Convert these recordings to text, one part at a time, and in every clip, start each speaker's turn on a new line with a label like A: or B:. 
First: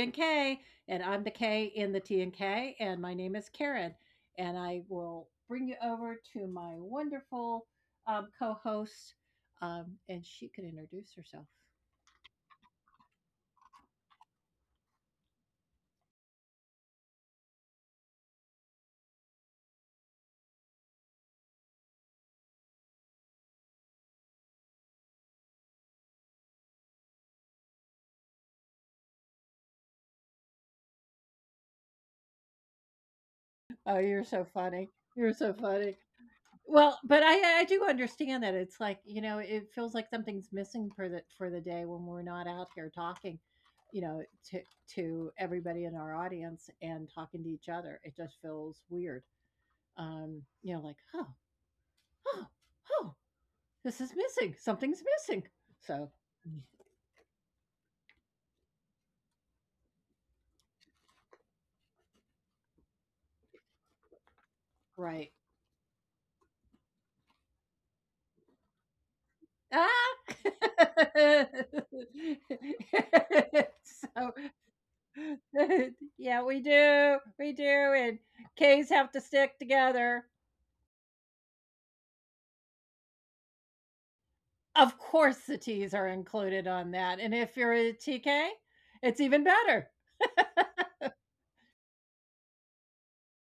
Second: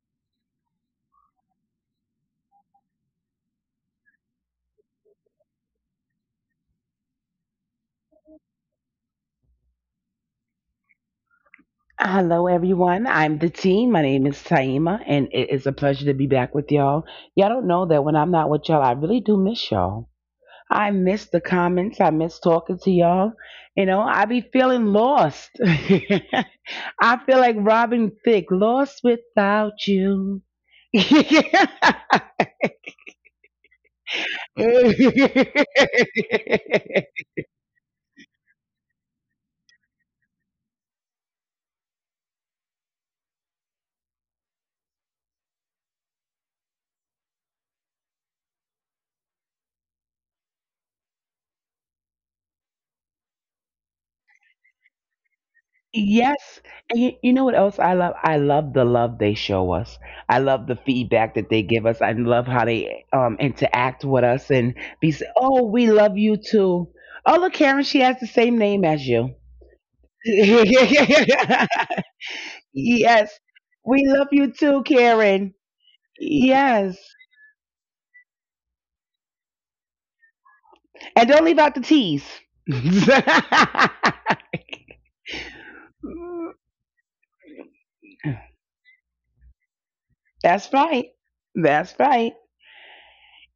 A: and K, and I'm the K in the T and K, and my name is Karen, and I will bring you over to my wonderful co-host, and she could introduce herself.
B: Hello, everyone. I'm the team. My name is Taima, and it is a pleasure to be back with y'all. Y'all don't know that when I'm not with y'all, I really do miss y'all. I miss the comments. I miss talking to y'all. I be feeling lost. I feel like Robin Thicke, lost without you.
A: Oh, you're so funny. You're so funny. Well, but I do understand that it's like, it feels like something's missing for the day when we're not out here talking, you know, to to everybody in our audience and talking to each other. It just feels weird. um, you know, like, oh, oh, oh, this is missing. Something's missing. So,
B: Yes, and you know what else I love? I love the love they show us. I love the feedback that they give us. I love how they interact with us and be
A: right.
B: say, "Oh, we love you too." Oh, look, Karen, she has the same name as you.
A: Ah!
B: Yes, we love
A: So,
B: you too, Karen.
A: yeah, we
B: Yes,
A: do. We do. And K's have to stick together.
B: and don't leave out the T's.
A: Of course, the T's are included on that. And if you're a T K, it's even better.
B: That's right. That's right.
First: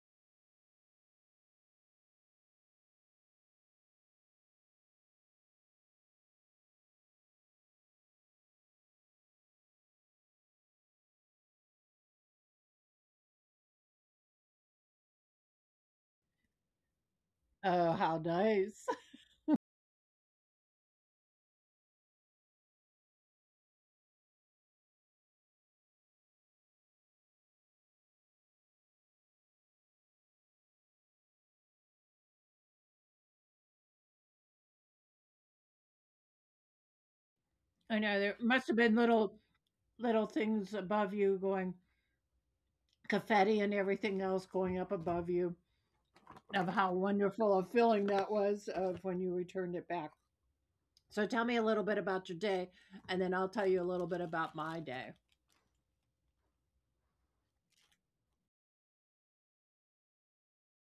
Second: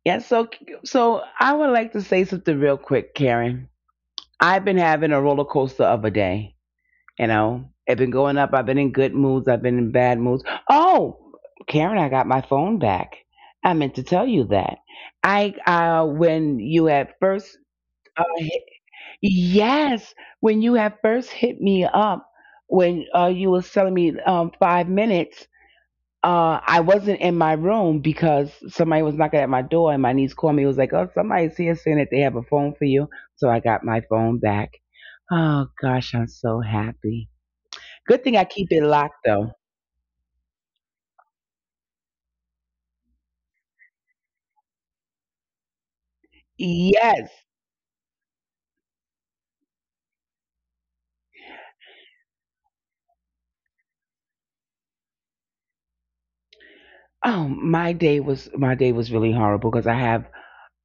B: Yeah, so I would like to say something real quick, Karen. I've been having a roller coaster of a day. I've been going up. I've been in good moods. I've been in bad moods. Oh, Karen, I got my phone back. I meant to tell you that. I when you had first,
A: Oh, how
B: hit,
A: nice.
B: Yes, when you had first hit me up, when you was telling me 5 minutes, I wasn't in my room because somebody was knocking at my door and my niece called me. It was like, oh, somebody's here saying that they have a phone for you. So I got my phone back. Oh, gosh, I'm so happy.
A: I know
B: Good
A: there
B: thing I
A: must
B: keep
A: have
B: it
A: been
B: locked,
A: little
B: though.
A: little things above you going, confetti and everything else going up above you of how
B: Yes.
A: wonderful a feeling that was of when you returned it back. So tell me a little bit about your day and then I'll tell you a little bit about my day.
B: Oh, my day was really horrible because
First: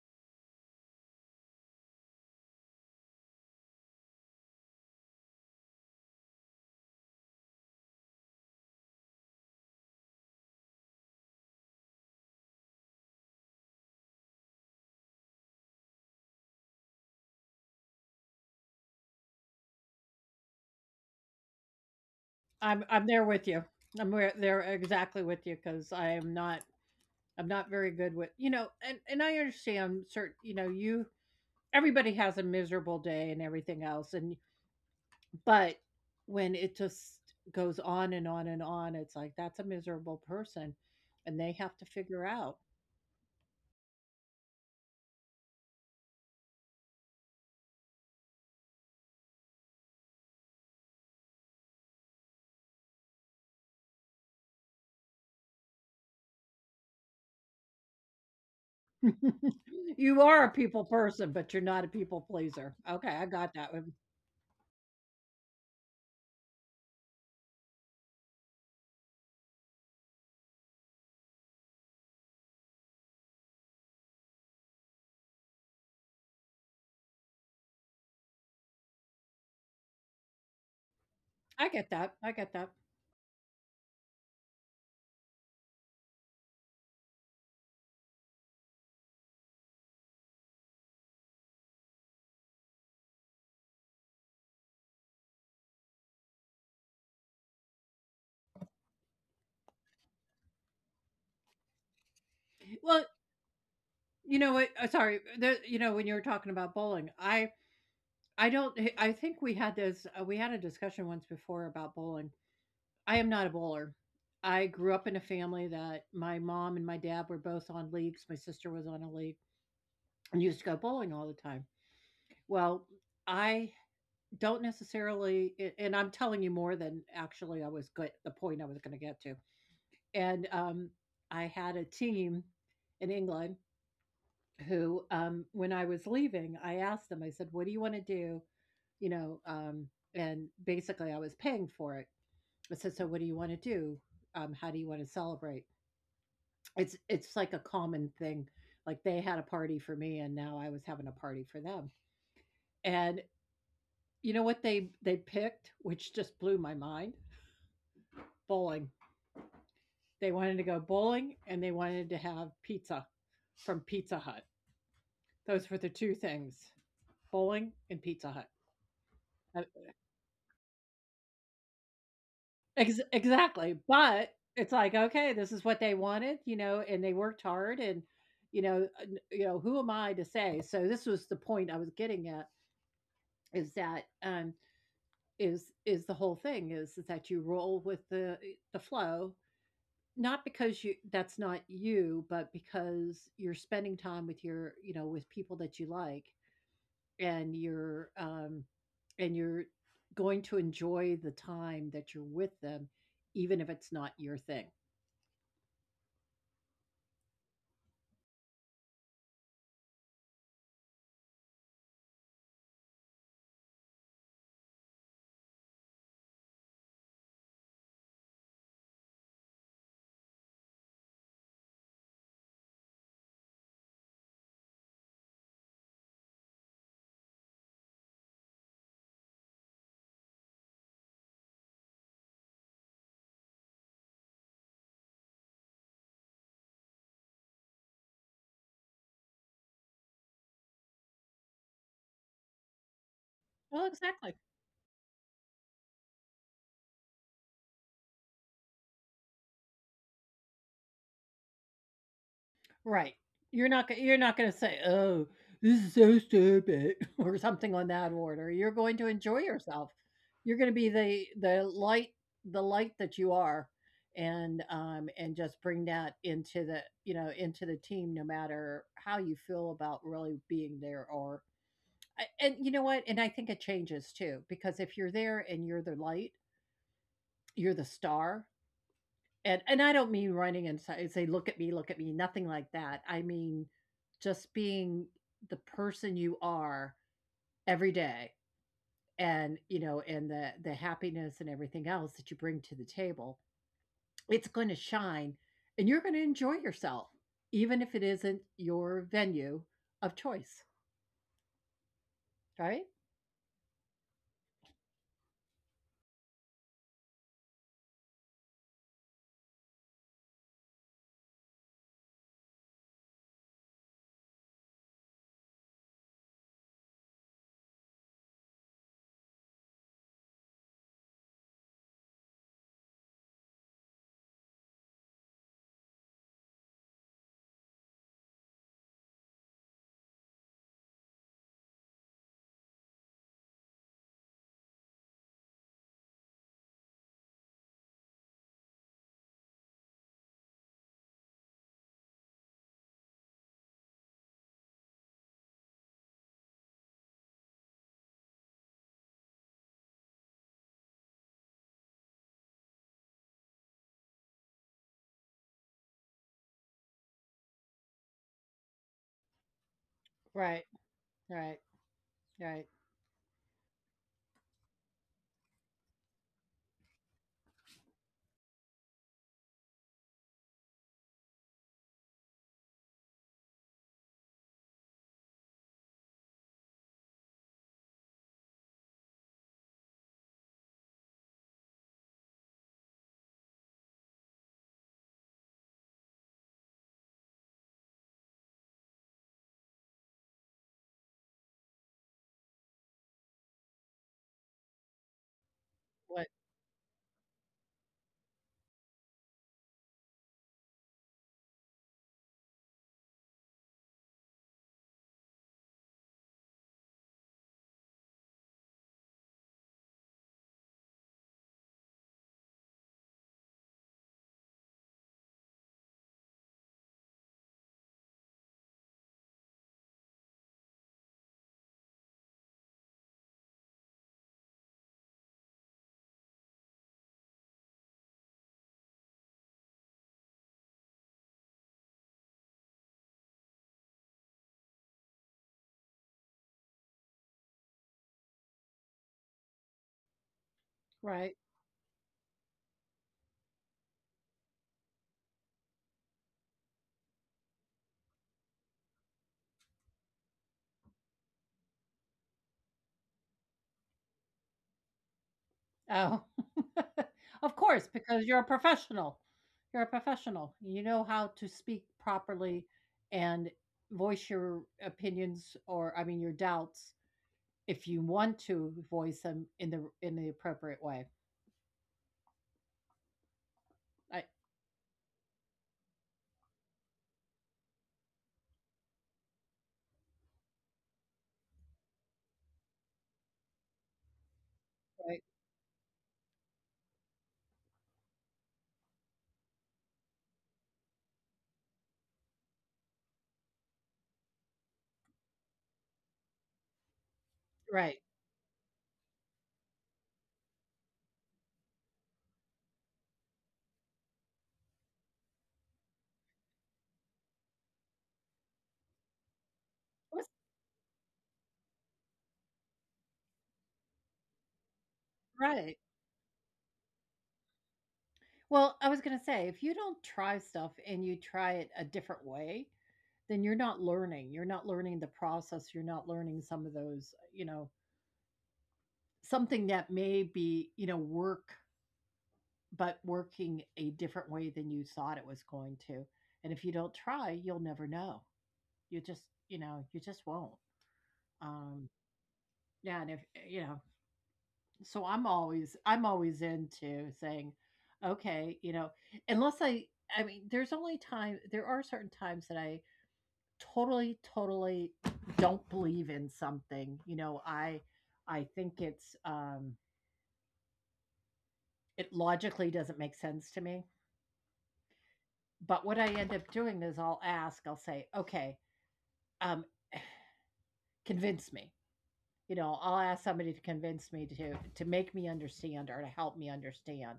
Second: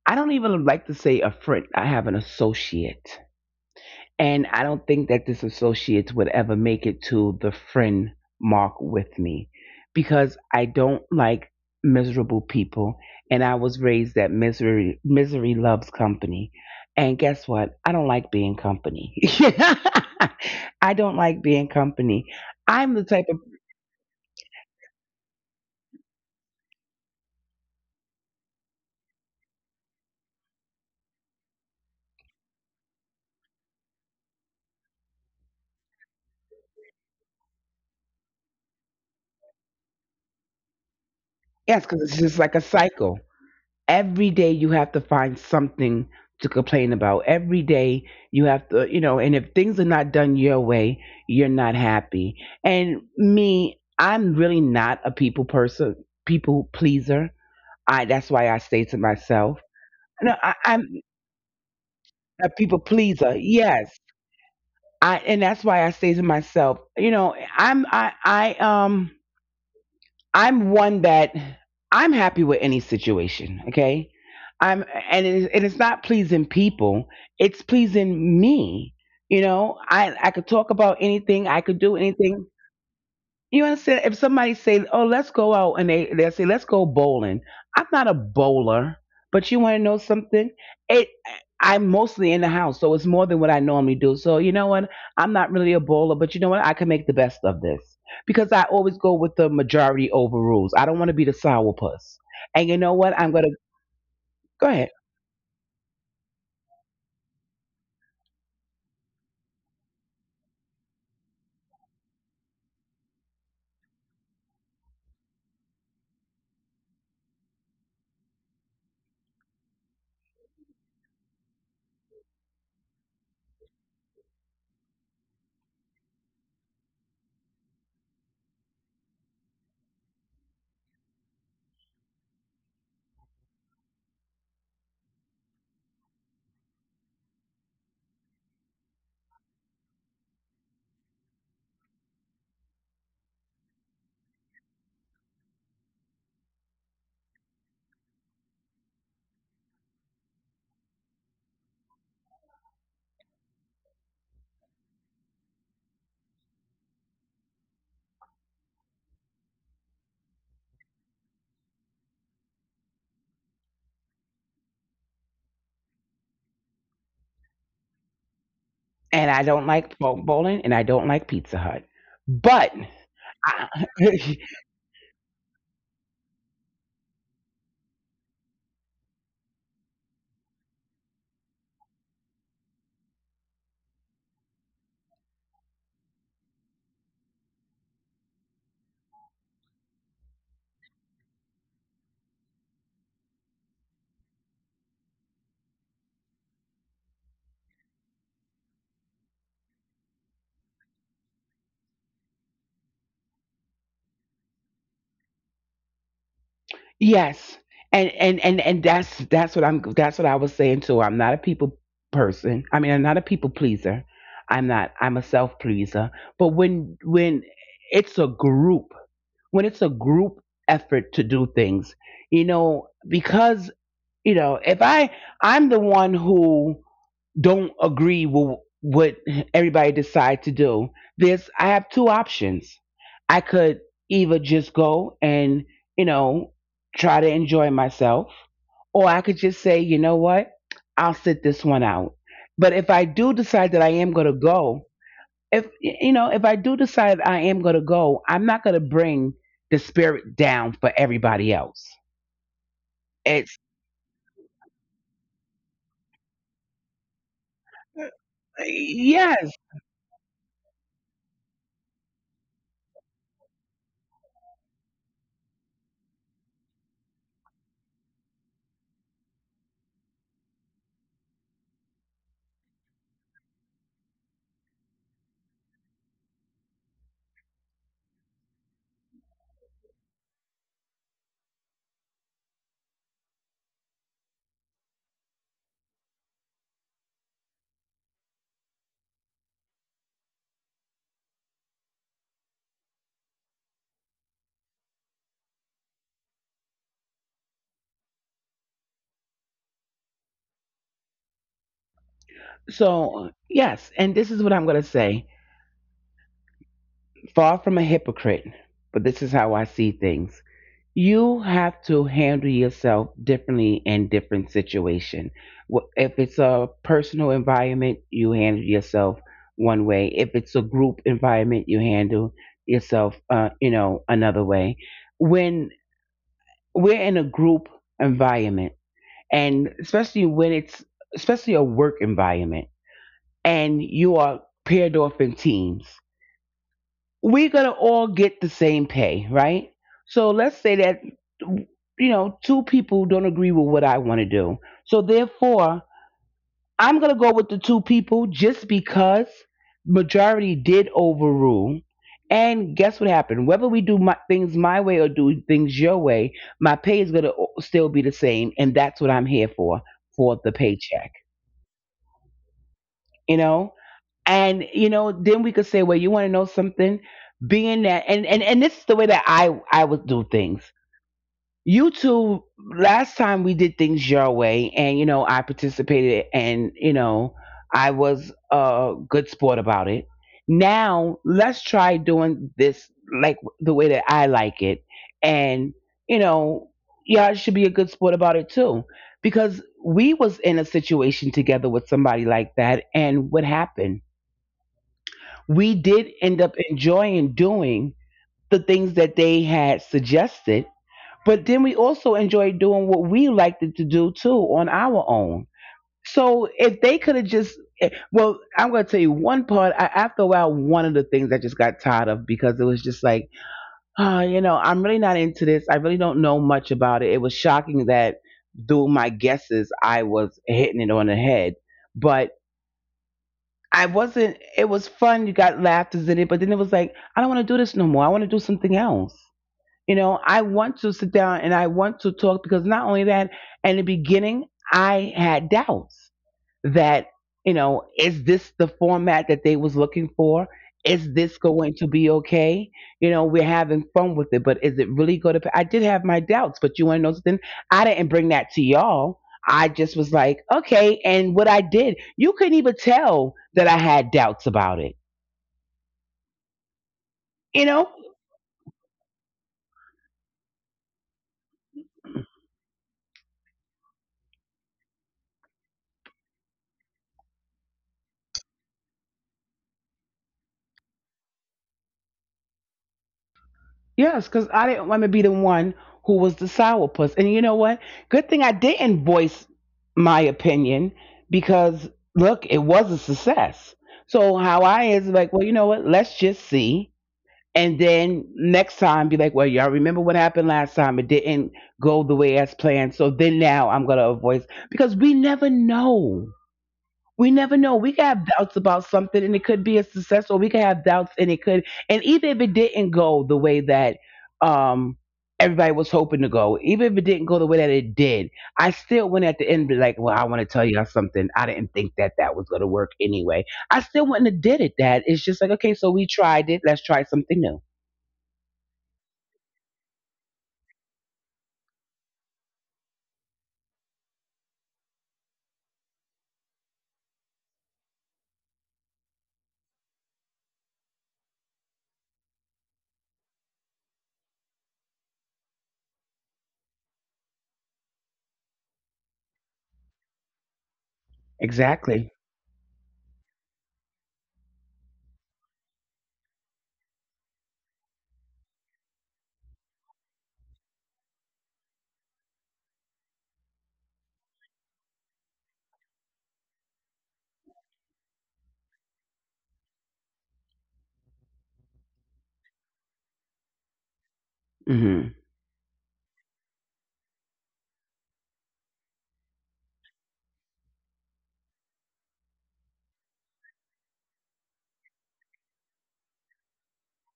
B: I don't even like to say a friend. I have an associate. And I don't think that this associates would ever make it to the friend mark with me because I don't like miserable people. And I was raised that misery loves company. And guess what? I don't like being company. I don't like being company. I'm
A: I'm
B: the
A: I'm
B: type of.
A: there with you. I'm there exactly with you because I'm not very good with, and I understand certain, you know you everybody has a miserable day and everything else. And but when it just goes on and on and on, it's like that's a miserable person and they
B: Yes,
A: have to
B: because it's just
A: figure
B: like a
A: out.
B: cycle. Every day you have to find something to complain about. Every day you have to, and if things are not done your way, you're not happy. And me, I'm really not a people person, people pleaser. I That's why I say to myself,
A: You
B: no,
A: are
B: I,
A: a
B: I'm
A: people person but you're not a people
B: a people
A: pleaser, okay, I
B: pleaser.
A: got that
B: Yes,
A: one.
B: and that's why I say to myself, I'm I I'm one that I'm happy with any situation. Okay, I'm and it is, and it's not pleasing people. It's pleasing me. I could talk about anything. I could
A: I
B: do
A: get that. I
B: anything.
A: get that.
B: You understand? If somebody say, "Oh, let's go out," and they say, "Let's go bowling," I'm not a bowler, but you want to know something? It I'm mostly in the house, so it's more than what I normally do. So you know what? I'm not really a bowler, but you know what? I can make the best of this because I always go with the majority over rules. I don't want to be the sourpuss, and you know what?
A: Well,
B: I'm gonna
A: you know
B: go
A: what,
B: ahead.
A: sorry, the, you know when you were talking about bowling, I don't I think we had this, we had a discussion once before about bowling. I am not a bowler. I grew up in a family that my mom and my dad were both on leagues. My sister was on a league and used to go bowling all the time. Well, I don't necessarily, and I'm telling you more than actually I was good, the point I was going to get to. And I had a team in England who, when I was leaving, I asked them, I said, what do you want to do? You know, um, and basically I was paying for it. I said, so what do you want to do? How do you want to celebrate? It's like a common thing, like, they had a party for me, and now I was having a party for them, and you know what they picked, which just blew my mind? Bowling. They wanted to go bowling, and they wanted to have pizza from Pizza Hut. Those were the 2 things, bowling and Pizza Hut.
B: And I
A: Uh,
B: don't like bowling, and I don't like Pizza Hut, but.
A: ex exactly,
B: I,
A: but it's like, okay, this is what they wanted, and they worked hard, and, you know, uh, who am I to say? So this was the point I was getting at, is that, is the whole thing is, that you roll with the flow, not because you, that's not you, but because you're spending time with your, with people that you like, and you're, and you're going to enjoy the time that you're with them, even if it's not your thing.
B: Yes. And that's what I was saying too. I'm not a people person. I mean, I'm not a people pleaser. I'm not I'm a self-pleaser. But it's a group, when it's a group effort to do things, because you know, if I I'm the one who don't agree with what everybody decide to do. There's i have two options. I could either just go and you know try to enjoy myself, or I could just say, you know what, I'll sit this one out. But if I do decide
A: Well,
B: that I am
A: exactly.
B: going to go, if you know if I do decide I am going to go, I'm not going to bring the spirit down for everybody else.
A: Right.
B: It's.
A: You're not gonna say, "Oh, this is so stupid," or something on that order. You're going to enjoy
B: Yes.
A: yourself. You're gonna be the light, the light that you are, and just bring that into into the team, no matter how you feel about really being there. Or I, and you know what? And I think it changes too because if you're there and you're the light, you're the star. And I don't mean running and say, look at me," nothing like that. I mean, just being the person you are every day. And, and the happiness and everything else that you bring to the table, it's gonna shine and you're gonna enjoy yourself, even if it isn't your venue of choice, right?
B: So, yes, and this is what I'm going to say, far from a hypocrite, but this is how I see things. You have to handle yourself differently in different situation. If it's a personal environment, you handle yourself one way. If it's a group environment, you handle yourself, another way. When we're in a group environment, and especially when it's especially a work environment, and you are paired off in teams, we're going to all get the same pay, right? So let's say that, two people don't agree with what I want to do. So therefore, I'm going to go with the two people just because majority did overrule. And guess what happened? Whether we do things my way or do things your way, my pay is going to still be the same. And that's what I'm here for the
A: Right,
B: paycheck,
A: right, right.
B: you know? And then we could say, well, you want to know something, being that and this is the way that I would do things. You two, last time we did things your way, and I participated, and I was a good sport about it. Now let's try doing this like the way that I like it, and you know y'all should be a good sport about it too. Because we was in a situation together with somebody like that, and what happened? We did
A: What?
B: end up enjoying doing the things that they had suggested, but then we also enjoyed doing what we liked to do too on our own. So if they could have just, well, I'm going to tell you one part. I, after a while, one of the things I just got tired of because it was just like, oh, I'm really not into this. I really don't know much about it. It was shocking that through my guesses, I was hitting it on the head. But I wasn't. It was fun. You got laughters in it, but then it was like, I don't want to do this no more. I want to do something else. I want to sit down and I want to talk because not only that, in the beginning, I had doubts that is this the format that they was looking for, is this
A: Right.
B: going to be okay, we're having fun with it, but is it really going to. I did have my doubts, but you want to know something, I didn't bring that to y'all. I just was like, okay, and what I did, you couldn't even tell that I had doubts about it
A: Oh. Of
B: you know
A: course, because you're a professional. You're a professional. You know how to speak properly and voice your opinions, or I mean your doubts, if you want to voice them in the appropriate way. I
B: Yes, because I didn't want to be the one who was the sourpuss. And you know what? Good thing I didn't voice my opinion because look, it was a success. So how I is
A: right,
B: like, well, you know what? Let's just see. And then next time be like, well, y'all remember what happened last time? It didn't go the way as planned. So then now I'm gonna voice because we never know. We never know.
A: right.
B: We could have doubts about something and it could be a success, or we could have doubts and it could. And even if it didn't go the way that um everybody was hoping to go, even if it didn't go the way that it did, I still went at the end and be like, well,
A: Was
B: I want to tell y'all something. I didn't think that that was gonna work anyway. I still wouldn't have did it that. It's just like,
A: right.
B: okay, so we tried it, let's try something new.
A: Well, I was gonna say, if you don't try stuff and you try it a different way, then you're not learning. You're not learning the process. You're not learning some of those, something that may be, work but working a different way than you thought it was going to. And if you don't try, you'll never know. You just, you just won't. Um,
B: Exactly.
A: yeah, and if, so I'm always, into saying, okay, unless I, I mean, there's only time, there are certain times that I totally, totally don't believe in something. You know, I think it's, it logically doesn't make sense to me.
B: Hmm.
A: But what I end up doing is I'll ask, I'll say, okay, um, convince me. You know, I'll ask somebody to convince me, to make me understand or to help me understand.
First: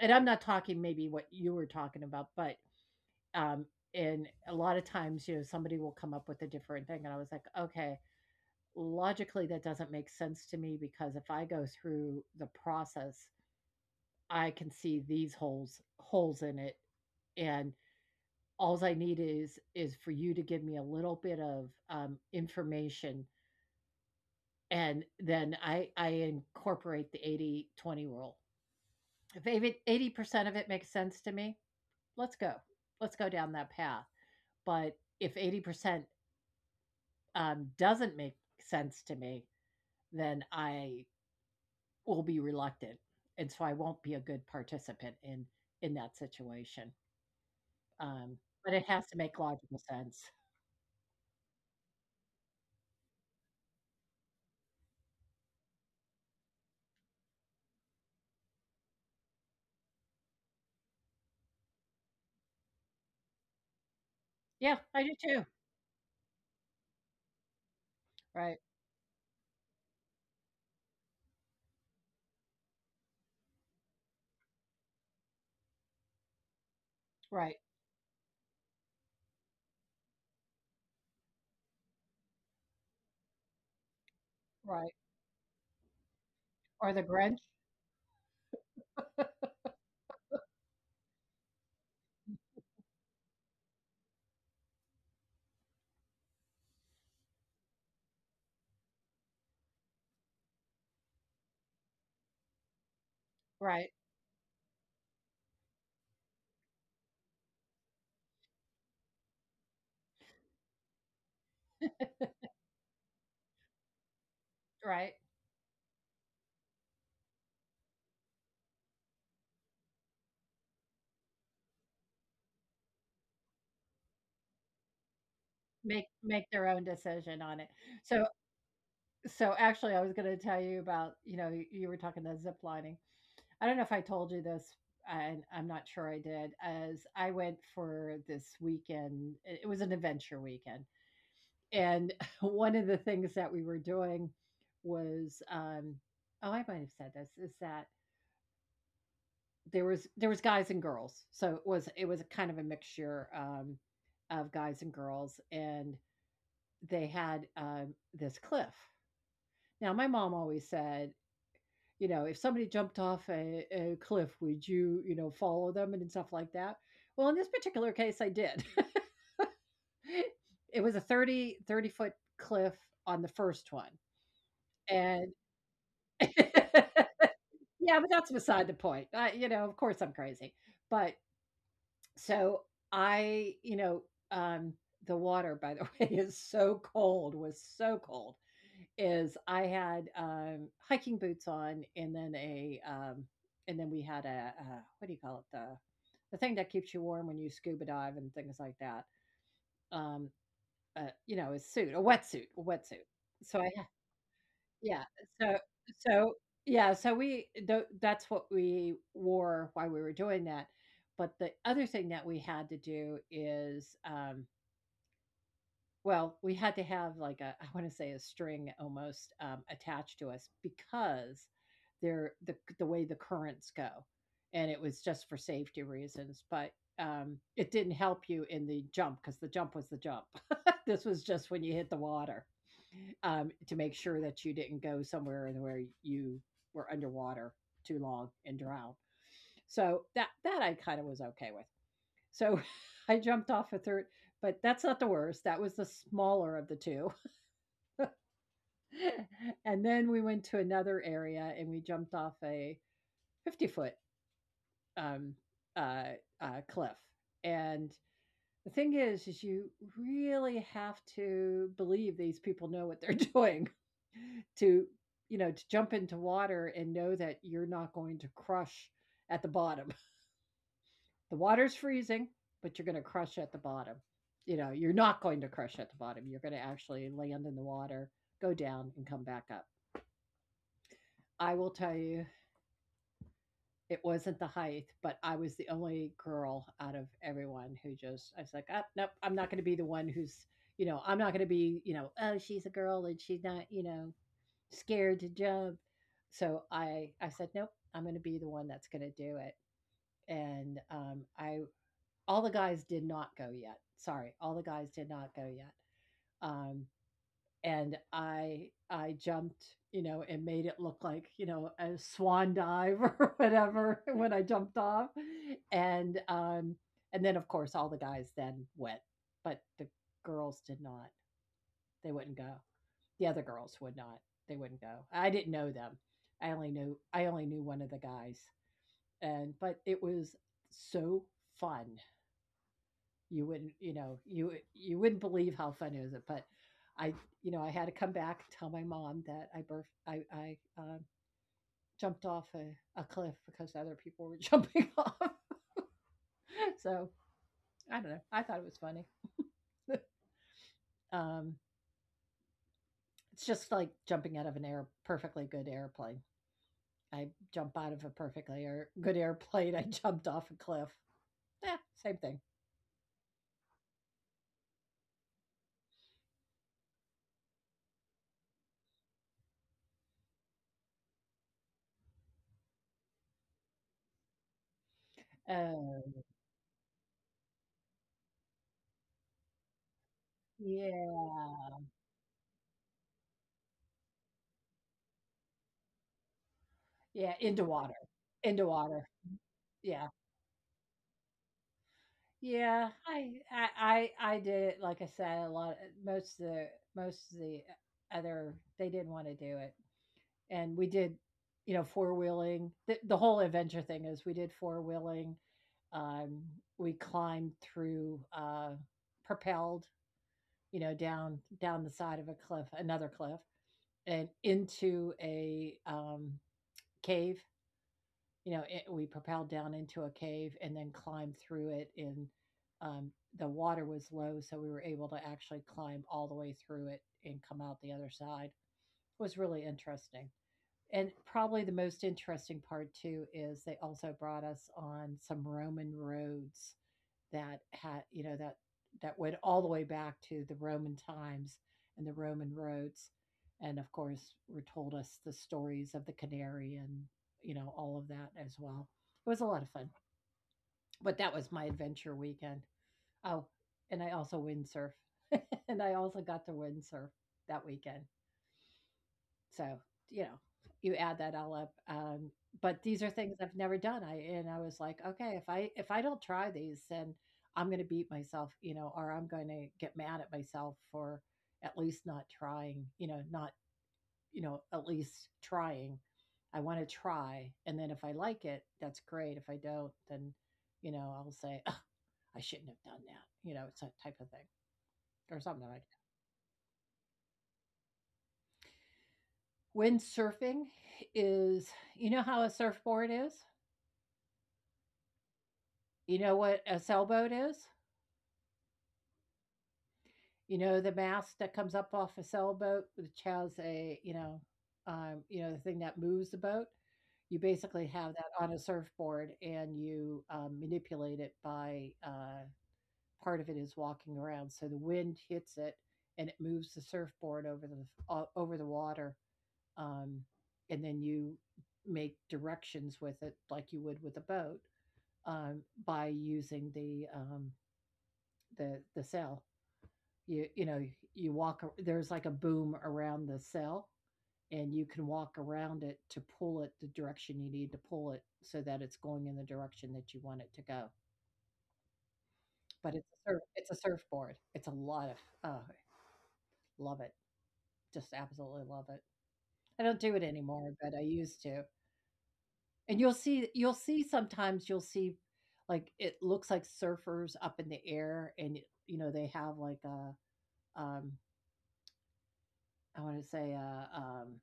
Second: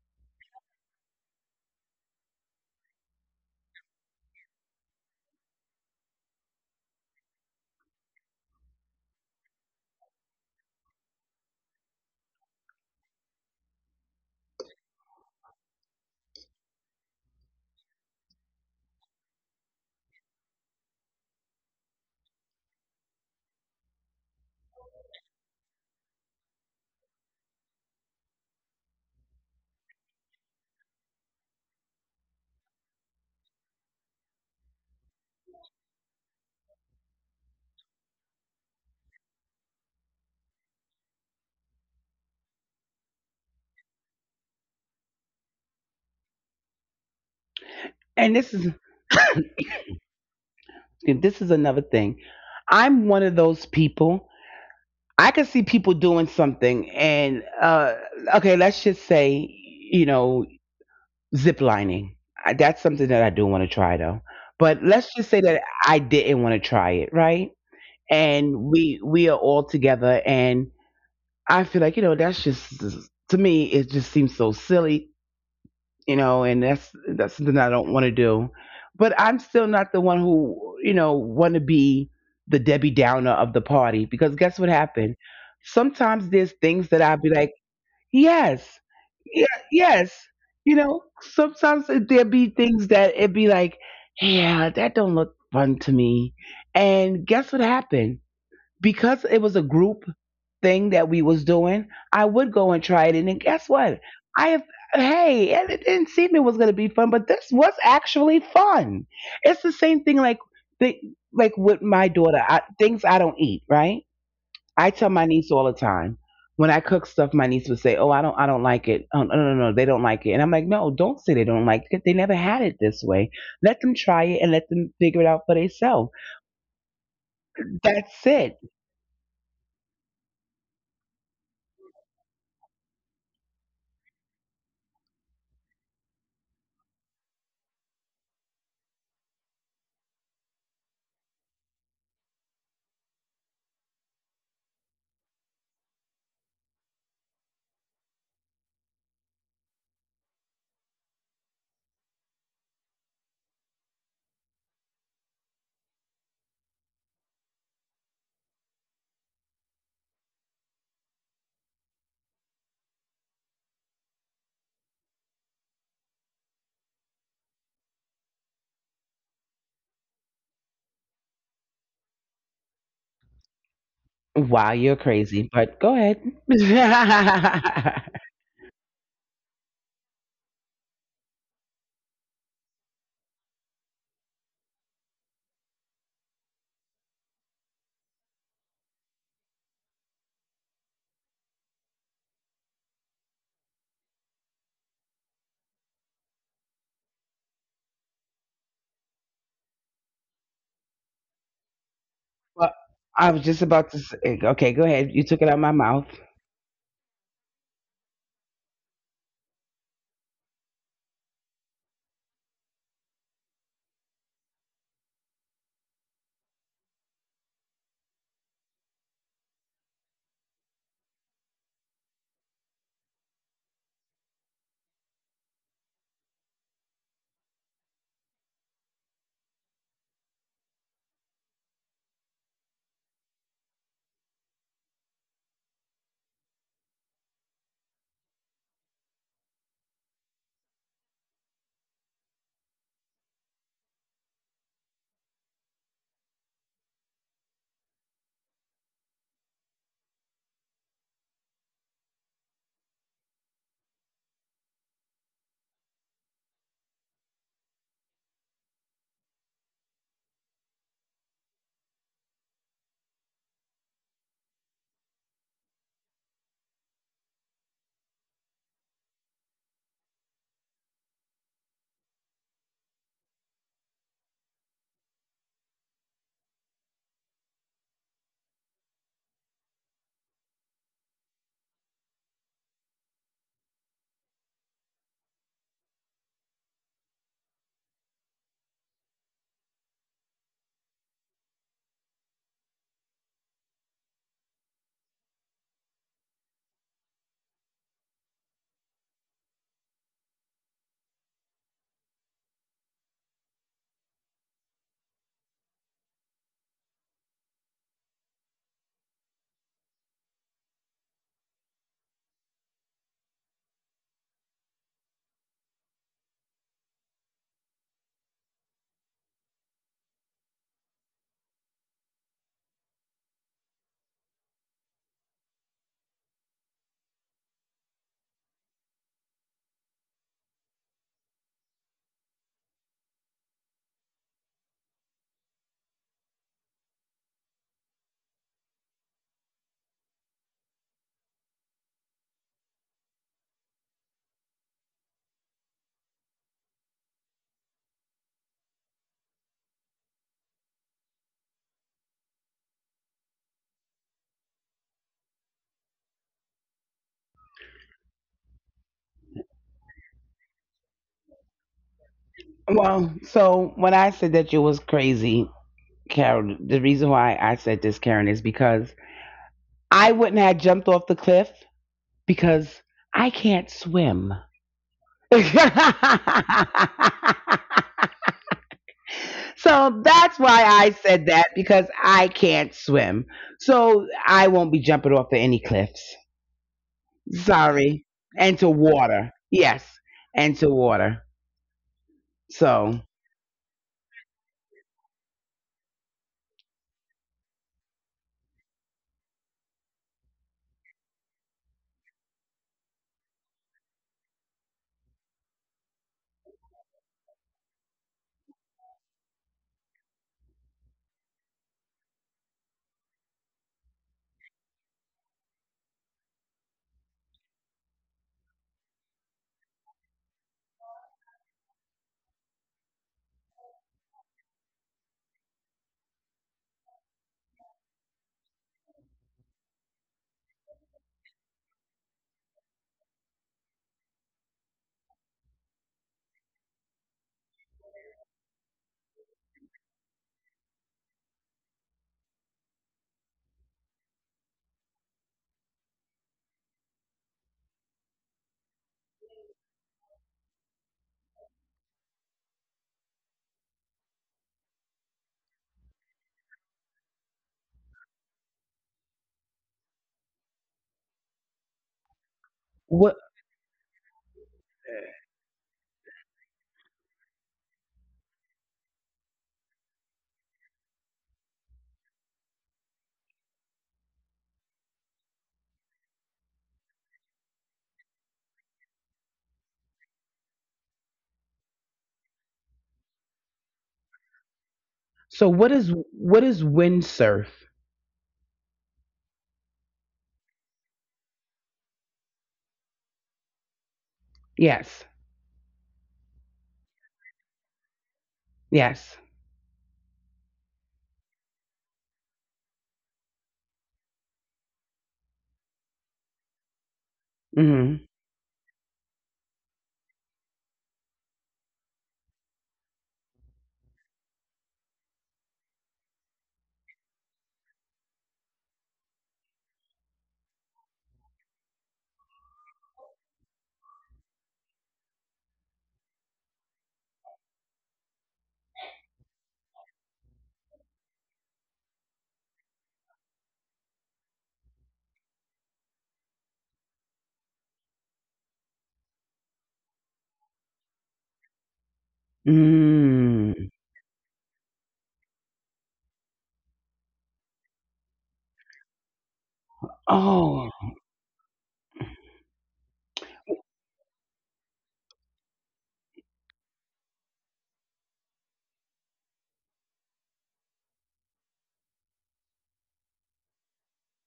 A: And I'm not talking maybe what you were talking about, but, um, and a lot of times, somebody will come up with a different thing, and I was like, okay, logically that doesn't make sense to me because if I go through the process, I can see these holes in it, and all I need is for you to give me a little bit of, information, and then I incorporate the 80/20 rule. If 80% of it makes sense to me, let's go. Let's go down that path. But if 80%, doesn't make sense to me, then I will be reluctant. And so I won't be a good participant in that situation. Um,
B: And this
A: but
B: is
A: it has to make logical sense.
B: this is another thing. I'm one of those people I could see people doing something, and okay, let's just say, zip lining. I, that's something that I do want to try though.
A: Yeah,
B: But
A: I do
B: let's just
A: too.
B: say that I didn't want to try it, right?
A: Right,
B: And we are all together, and I feel like that's just. To me it just seems so silly, and that's
A: right,
B: something I don't want to do. But I'm still not the one who, want to be the Debbie Downer of the party because guess what
A: right.
B: happened? Sometimes there's
A: Or
B: things
A: the
B: that I'd
A: Grinch.
B: be like, yes, yeah, yes. Sometimes there'd be things that it'd be like, yeah, that don't look fun to me. And guess what happened? Because it was a group thing that we was doing, I would go and try it. And then guess
A: Right,
B: what? I have Hey, and it didn't seem it was gonna be fun, but this was actually fun. It's the same thing the like with my daughter. I, things I don't eat, right? I
A: right.
B: tell my niece all the time. When I cook stuff, my niece would say, "Oh, I don't like it." Oh, no, no, no, they don't like it." And I'm like, "No, don't say they don't like it. They never had it this way. Let them try it and let them figure it out for
A: Make
B: themselves.
A: make their own decision on it. So
B: That's it.
A: So, actually, I was gonna tell you about, you were talking about zip lining. I don't know if I told you this, and I'm not sure I did, as I went for this weekend. It was an adventure weekend. And one of the things that we were doing was, oh, I might have said this, is that there was guys and girls. So it was a kind of a mixture, of guys and girls, and they had, this cliff. Now my mom always said, you know, if somebody jumped off a cliff, would you, follow them and stuff like that? Well, in this particular case, I did. It was a thirty-foot cliff on the first one,
B: Wow, you're
A: and
B: crazy, but go ahead.
A: yeah, but that's beside the point. I, you know, of course I'm crazy. But so I, um, the water, by the way, is so cold, was so cold. Is I had, hiking boots on and then a, and then we had a, what do you call it? The thing that keeps you warm when you scuba dive and things like that. Um, a suit, a wetsuit.
B: Well, I was
A: So I,
B: just about to say, okay, go
A: yeah.
B: ahead. You took
A: So,
B: it out of my mouth.
A: so yeah. So we, that's what we wore while we were doing that. But the other thing that we had to do is, well, we had to have like, a I wanna say a string almost, attached to us because they're the way the currents go, and it was just for safety reasons, but, it didn't help you in the jump because the jump was the jump. This was just when you hit the water, to make sure that you didn't go somewhere and where you were underwater too long and drown. So that I kinda was okay with. So I jumped off a third, but that's not the worst, that was the smaller of the 2. And then we went to another area and we jumped off a 50-foot, um, uh, cliff, and the thing is, you really have to believe these people know what they're doing to, to jump into water and know that you're not going to crush at the bottom. The water's freezing, but you're going to crush at the bottom. You know, you're not going to crush at the bottom. You're going to actually land in the water, go down, and come back up. I will tell you, it wasn't the height, but I was the only girl out of everyone who just, I was like, oh, nope, I'm not going to be the one who's, you know, I'm not going to be, you know, oh, she's a girl and she's not, you know, scared to jump. So I said, nope, I'm going to be the one that's going to do it. And I all the guys did not go yet. Sorry, all the guys did not go yet. Um, and I jumped, you know, and made it look like you know a swan dive or whatever when I jumped off, and um, and then of course all the guys then went, but the girls did not. They wouldn't go. The other girls would not. They wouldn't go. I didn't know them. I only knew one of the guys, and but it was so fun you wouldn't you know you wouldn't believe how fun is it but I you know I had to come back and tell my mom that I birth I jumped off a cliff because other people were jumping off so I don't know I thought it was funny um it's just like jumping out of an air perfectly good airplane I jump out of a good airplane I jumped off a cliff yeah same thing
B: Well, so when I said that you was crazy, Karen, the reason why I said this, Karen, is because I wouldn't have jumped off the cliff because I can't swim. So
A: uh,
B: that's why I said that
A: yeah,
B: because I can't swim. So I won't be jumping off of any cliffs.
A: yeah into water.
B: Sorry. And
A: Into
B: to
A: water.
B: water. Yes.
A: Yeah.
B: And to water.
A: Yeah,
B: So
A: I did it, like I said, a lot most of the most of the other they didn't wanna do it, and we did, you know, four-wheeling. The whole adventure thing is we did four-wheeling, um, we climbed through, propelled, you know, down the side of a cliff another cliff, and into a, cave you know, it, we propelled down into a cave and then climbed through it. And um, the water was low, so we were able to actually climb all the way through it and come out the other side. It was really interesting. And probably the most interesting part too is they also brought us on some Roman roads that had you know that that went all the way back to the Roman times and the Roman roads, and of course were told us the stories of the canary and you know all of that as well. It was a lot of fun, but that was my adventure weekend. Oh, and I also windsurf, and I also got to windsurf that weekend. So, you know, you add that all up, but these are
B: what
A: things I've never done, I and I was like, "Okay, if I don't try these, then I'm gonna beat myself, you know, or I'm gonna get mad at myself for at least not trying, you know, not you know, at least trying. I wanna try, and then if I like it, that's great, if I don't, then, you know, I'll say, 'Ugh, I shouldn't have done that,' you know, it's that type of thing, or
B: so what
A: something
B: is
A: like
B: what is windsurf?
A: that. Windsurfing is you know how a surfboard is?
B: Yes.
A: You know what a sailboat is?
B: Yes.
A: You know, the mast that comes up off a sailboat, which has a, you know, the thing that moves the boat? You
B: Mm.
A: basically have that on a surfboard and you, manipulate it by, part of it is walking around. So the wind hits it and it moves the surfboard over the o over the water, um, and then you make directions with it like you would with a boat, by using the, the sail. You know you walk there's like a boom around the cell and you can walk around it to pull it the direction you need to pull it so that it's going in the direction that you want it to go but it's a
B: Mm.
A: surfboard it's a lot of oh I love it just absolutely love it I don't do it
B: Oh.
A: anymore but I used to and you'll see sometimes you'll see like it looks like surfers up in the air and you know they have like a um I want to say a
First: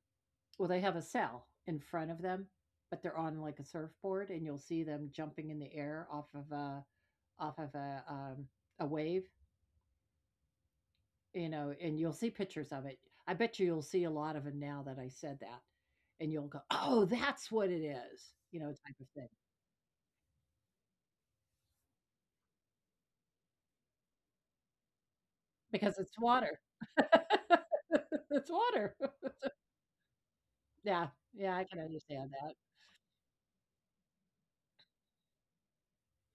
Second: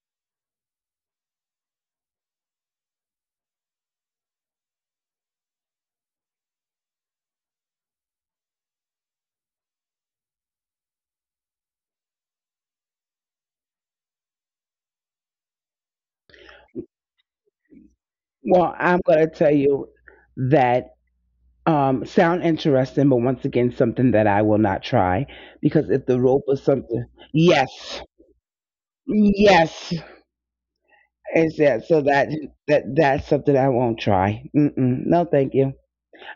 A: well, they have a sail in front of them, but they're on like a surfboard, and you'll see them jumping in the air off of off of a um, a wave, you know, and you'll see pictures of it. I bet you you'll see a lot of them now that I said that, and you'll go, "Oh, that's what it is," you know,
B: Well,
A: type
B: I'm
A: of
B: gonna
A: thing,
B: tell you that sound interesting, but once again something that I will not try because
A: because
B: if
A: it's
B: the rope
A: water.
B: is something. Yes.
A: It's water.
B: Yes.
A: Yeah, yeah,
B: Is
A: I can
B: that so that
A: understand.
B: that that's something I won't try. Mm-mm, no, thank you.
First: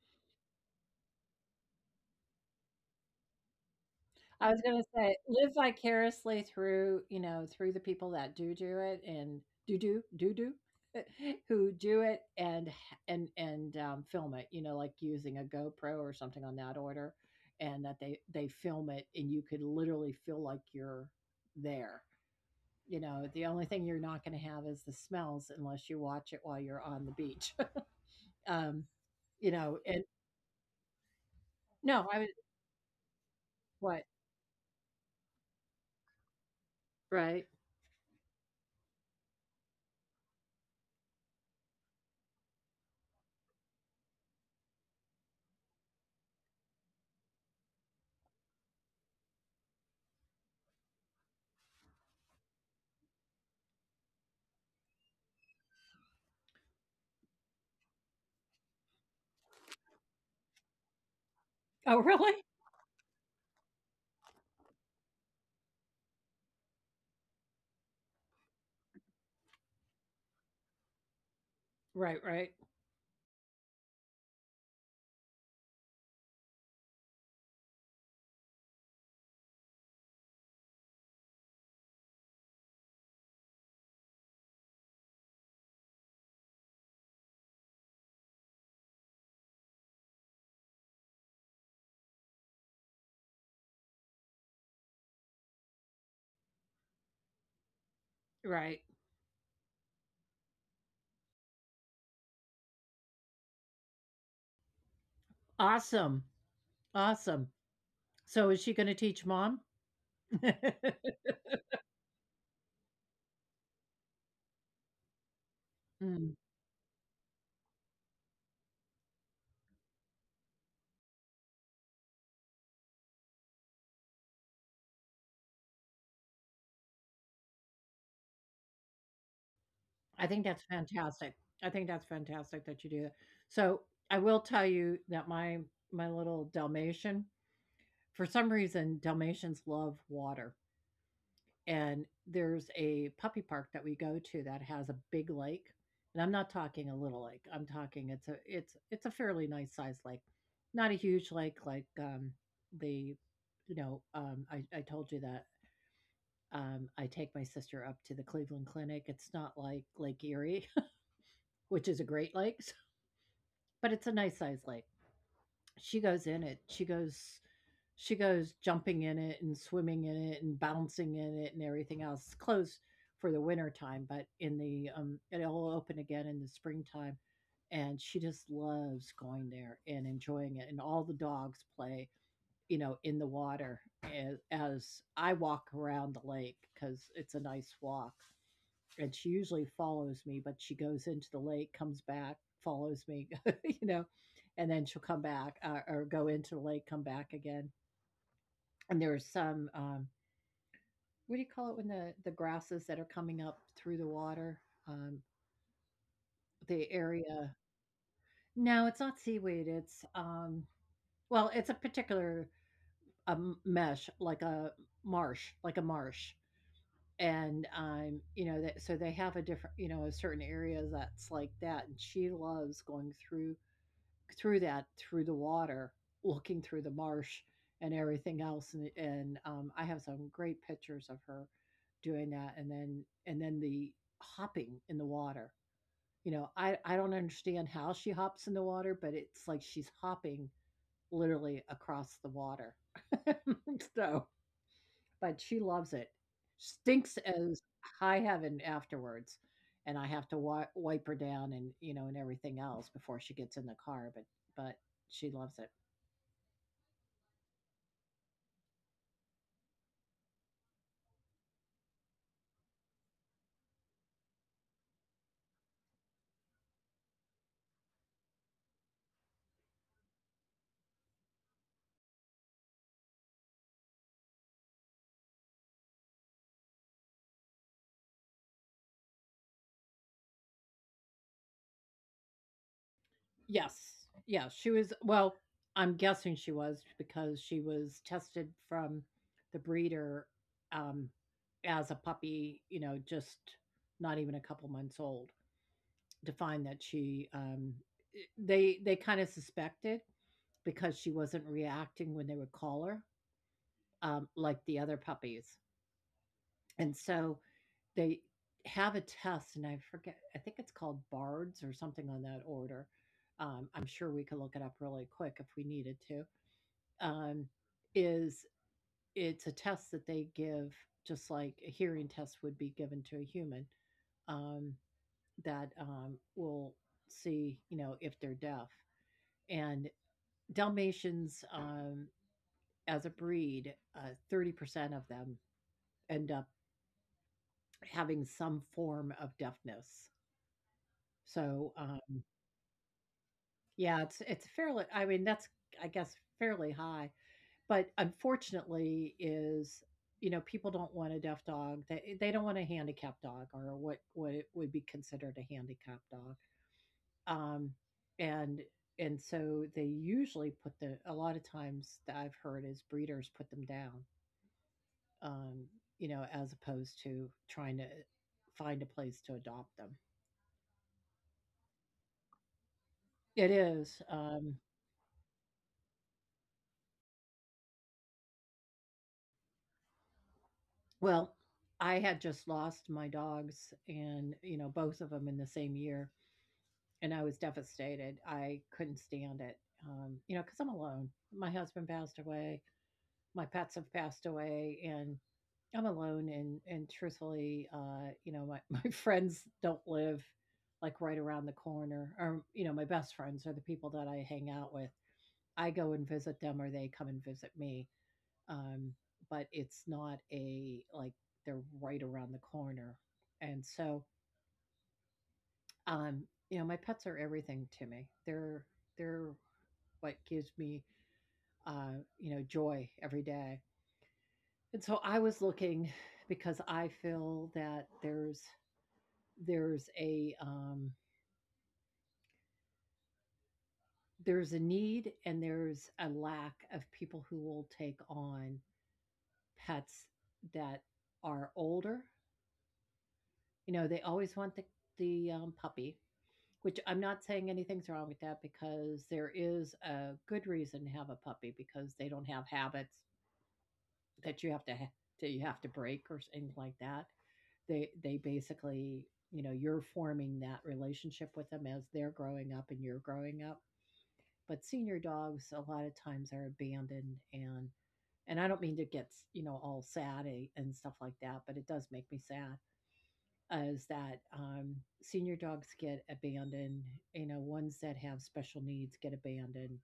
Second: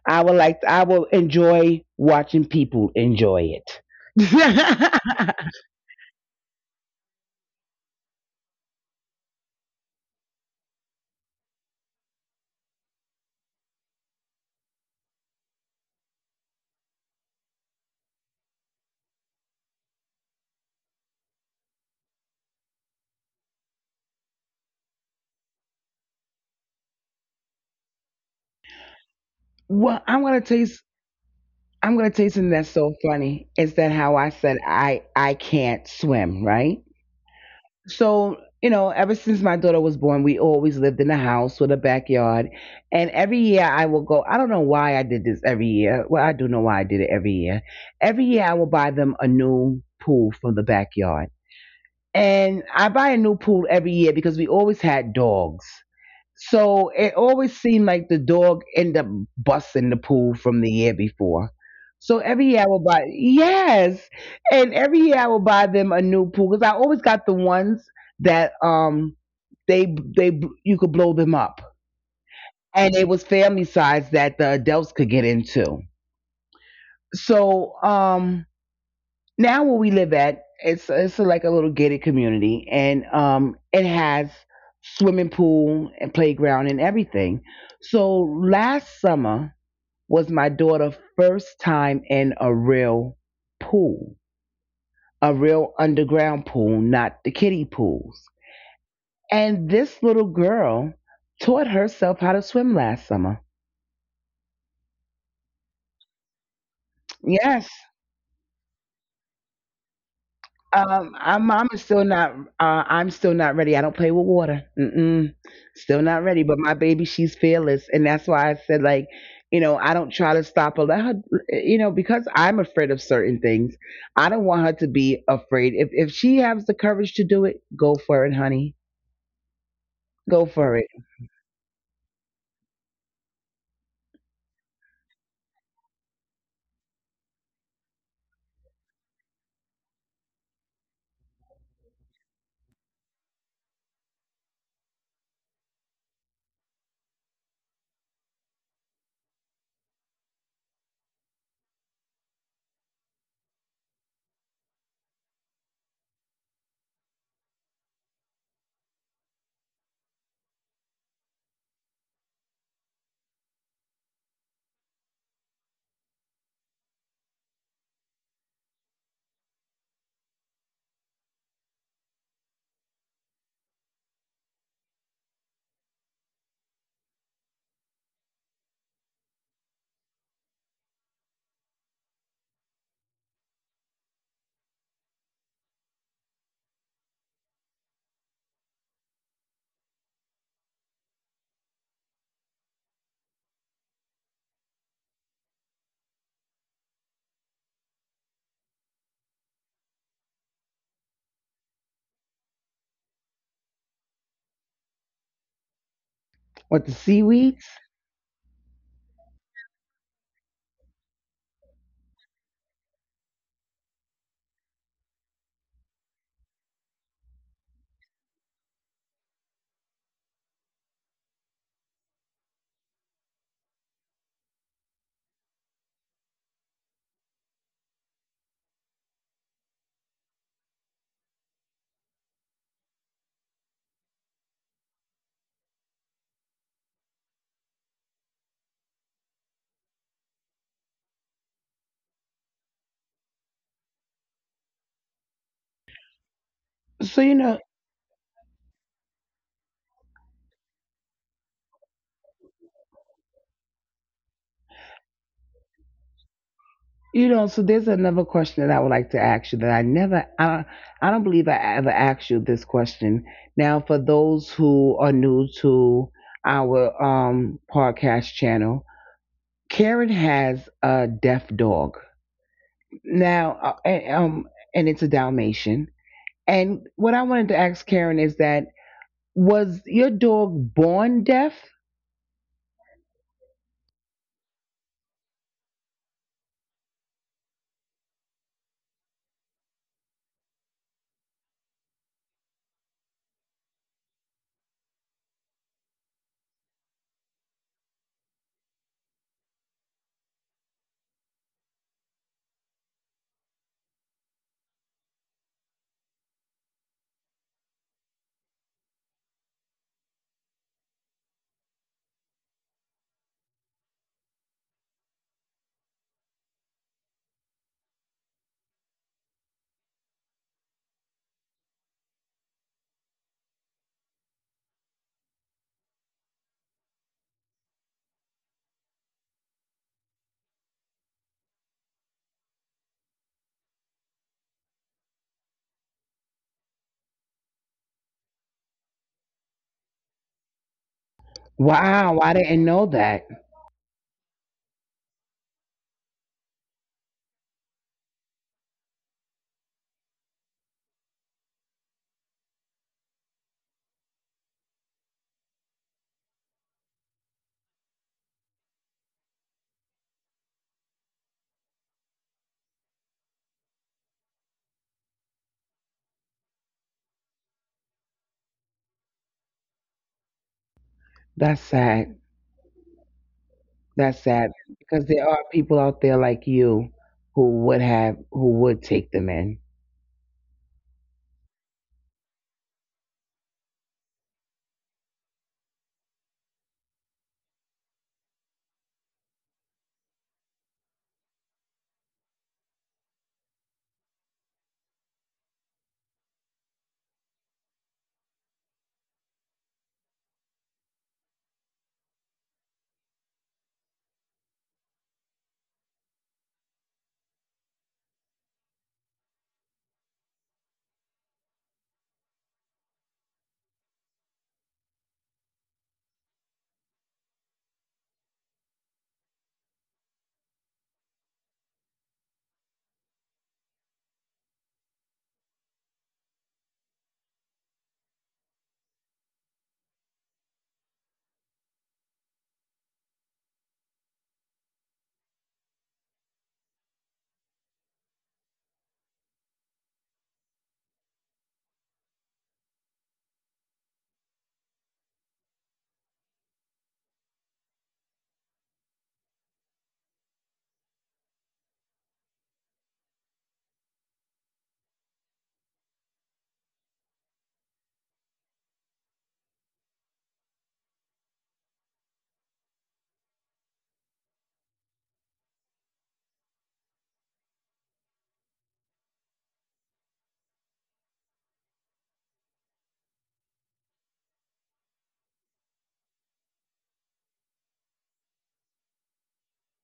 B: I would like. I will enjoy watching people enjoy it.
A: I was gonna say, live vicariously through, you know, through the people that do it and do who do it and film it, you know, like using a GoPro or something on that order, and that they film it and you could literally feel like you're there. You know, the only thing you're not going to have is the smells unless you watch it while you're on the beach. um, you know,
B: Well,
A: and
B: I'm gonna taste. I'm gonna
A: no, I was
B: taste something that's so funny. Is that
A: what
B: how I said I can't swim, right?
A: right?
B: So, ever since my daughter was born, we always lived in a house with a backyard. And every year I will go, I don't know why I did this every year. Well, I do know why I did it every year. Every year I will buy them a new pool from the backyard. And I buy a new pool every year because we always had dogs. So it always seemed like the dog ended up busting the pool from the year before.
A: Oh,
B: So
A: really?
B: every year I would buy, yes, and every year I will buy them a new pool because I always got the ones that they you could blow them up,
A: Right, right,
B: and it was family size that the adults could get into. So now where we live at, it's like a little gated community, and it has swimming pool and playground and everything. So last summer was my daughter's first time in a real pool, a real underground pool, not the kiddie pools.
A: right.
B: And this little girl taught herself how to swim last summer.
A: Awesome. Awesome.
B: Yes.
A: So is she gonna teach mom?
B: I'm still not. I'm still not ready. I don't play with water. Mm-mm. Still not
A: Mm,
B: ready. But my baby, she's fearless, and that's why I said, like, I don't try to stop her. Let her, because I'm afraid of certain things. I don't want her to be afraid. If she has the courage to do it, go for it, honey. Go
A: I
B: for it.
A: think that's fantastic. I think that's fantastic that you do that. So, I will tell you that my little Dalmatian, for some reason, Dalmatians love water, and there's a puppy park that we go to that has a big lake, and I'm not talking a little lake, I'm talking it's a fairly nice sized lake, not a huge lake like, the you know, I told you that I take my sister up to the Cleveland Clinic. It's not like Lake Erie, which is a Great Lakes, but it's a nice sized lake. She goes in it. She goes jumping in it and swimming in it and bouncing in it and everything else. It's closed for the winter time, but in the it'll open again in the springtime. And she just loves going there and enjoying it. And all the dogs play, you know, in the water as I walk around the lake because it's a nice walk and she usually follows me, but she goes into the lake, comes back, follows me, you know, and then she'll come back or go into the lake, come back again. And there's some what do you call it when the grasses that are coming up through the water, um,
B: With the
A: the
B: seaweeds.
A: area. No, it's not seaweed. It's well, it's a particular mesh, like a marsh. And you know that so they have a different, you know, a certain area that's like that. And she loves going through that, through the water, looking through the marsh and everything else, and, I have some great pictures of her doing that, and then the hopping in the water. You know, I don't understand how she hops in the water, but it's like she's hopping literally across the water. So but she loves it.
B: So you
A: Stinks
B: know.
A: as high heaven afterwards, and I have to wi wipe her down and, you know, and everything else before she gets in the car, but she loves it.
B: So there's another question that I would like to ask you that I never, I don't believe I ever asked you this question. Now, for those who are new to our podcast channel, Karen has a deaf dog. Now, and, and it's a Dalmatian. And what I wanted to ask Karen is that was your dog born deaf?
A: Yes. Yeah, she was well, I'm guessing she was because she was tested from the breeder, um, as a puppy, you know, just not even a couple months old to find that she, they kinda suspected because she wasn't reacting when they would call her. Um, like the other puppies. And so they have a test, and I forget, I think it's called BARDS or something on that order. I'm sure we could look it up really quick if we needed to. Um, is it's a test that they give, just like a hearing test would be given to a human, um, that will see, you know, if they're deaf. And Dalmatians, as a breed, 30% of them end up having some form of deafness. So,
B: Wow, I didn't know that.
A: yeah, it's fairly I mean, that's, I guess, fairly high, but unfortunately is, you know, people don't want a deaf dog. They don't want a handicapped dog or what it would be considered a handicapped dog. Um, and and so they usually put the a lot of times that I've heard is breeders put them down, um, you know, as opposed to trying to find a place to adopt them.
B: That's sad.
A: It is.
B: That's sad because there are people out there like you who would take them in.
A: Well, I had just lost my dogs and, you know, both of them in the same year, and I was devastated. I couldn't stand it, because 'cause I'm alone. My husband passed away, my pets have passed away, and I'm alone and truthfully, my my friends don't live, like, right around the corner, or, you know, my best friends are the people that I hang out with. I go and visit them or they come and visit me um, but it's not a like they're right around the corner. And so, um, you know, my pets are everything to me. They're what gives me, joy every day. And so I was looking because I feel that there's a um, there's a need and there's a lack of people who will take on pets that are older. You know, they always want the puppy, which I'm not saying anything's wrong with that because there is a good reason to have a puppy because they don't have habits that you have to ha- that you have to break or things like that. They basically, you know, you're forming that relationship with them as they're growing up and you're growing up. But senior dogs a lot of times are abandoned, and I don't mean to get, you know, all sad and stuff like that, but it does make me sad is that senior dogs get abandoned. You know, ones that have special needs get abandoned,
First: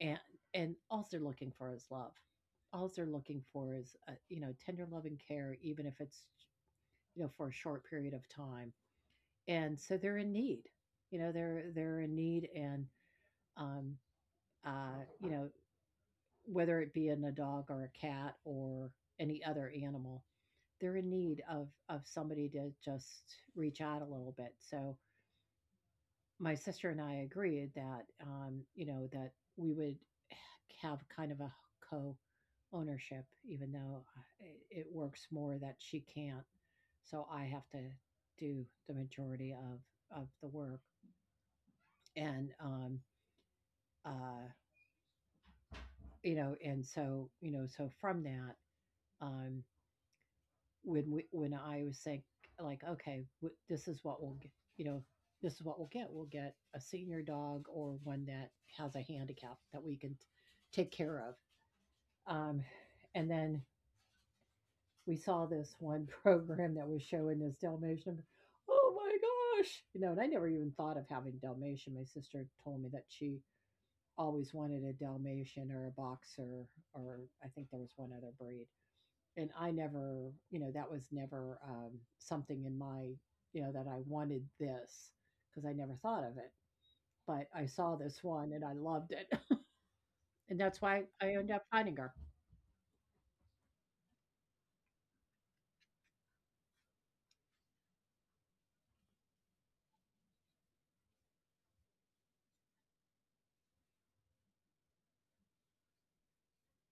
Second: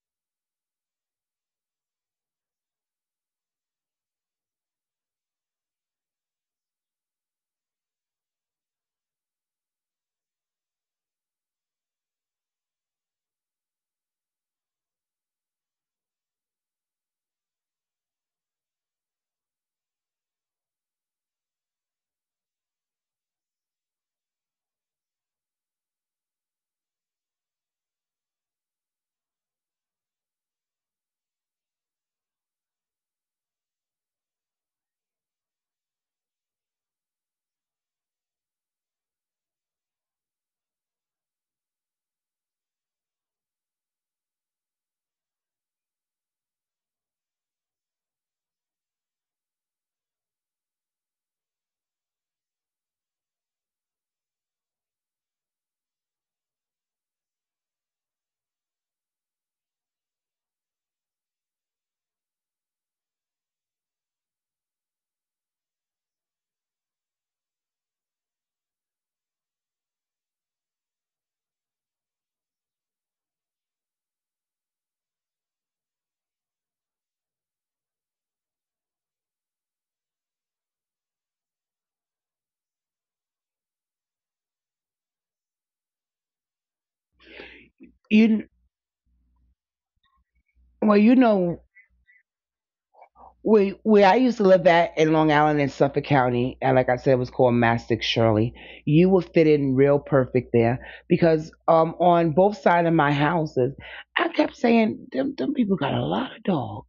A: and and all they're looking for is love. All they're looking for is tender love and care, even if it's you know for a short period of time. And so they're in need. You know, they're in need, and um, you know whether it be in a dog or a cat or any other animal. They're in need of somebody to just reach out a little bit. So my sister and I agreed that, you know, that we would have kind of a co-ownership, even though I- it works more that she can't. So I have to do the majority of the work, and uh, you know, and so you know, so from that, um, when I was saying like, okay, w- this is what we'll get, you know, this is what we'll get. We'll get a senior dog or one that has a handicap that we can t- take care of. Um, and then we saw this one program that was showing this Dalmatian. Oh my gosh! You know, and I never even thought of having Dalmatian. My sister told me that she always wanted a Dalmatian or a boxer, or I think there was one other breed, and I never, you know, that was never something in my, you know, that I wanted this because I never thought of it. But I saw this
B: You
A: one and I loved it. And that's
B: well,
A: why
B: you
A: I ended
B: know
A: up finding her.
B: where I used to live at in Long Island in Suffolk County, and like I said, it was called Mastic Shirley. You would fit in real perfect there because on both sides of my houses, I kept saying them people got a lot of dogs.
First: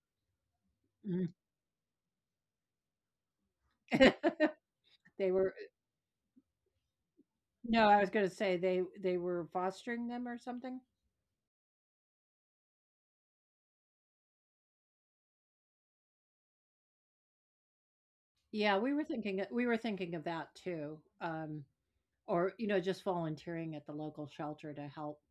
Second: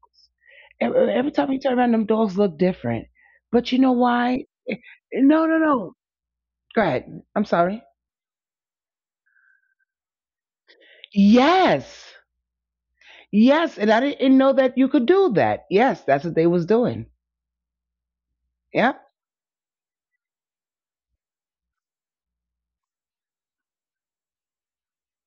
B: Every
A: Mhm.
B: time you turn around, them dogs look different. But you know why?
A: they
B: No,
A: were
B: no, no. Go ahead. I'm sorry.
A: No, I was going to say they were fostering them or something.
B: Yes. Yes, and I didn't know that you could do that. Yes, that's what they was doing.
A: Yeah, we were
B: Yep.
A: thinking we were thinking of that too. Or you know, just volunteering at the local shelter to help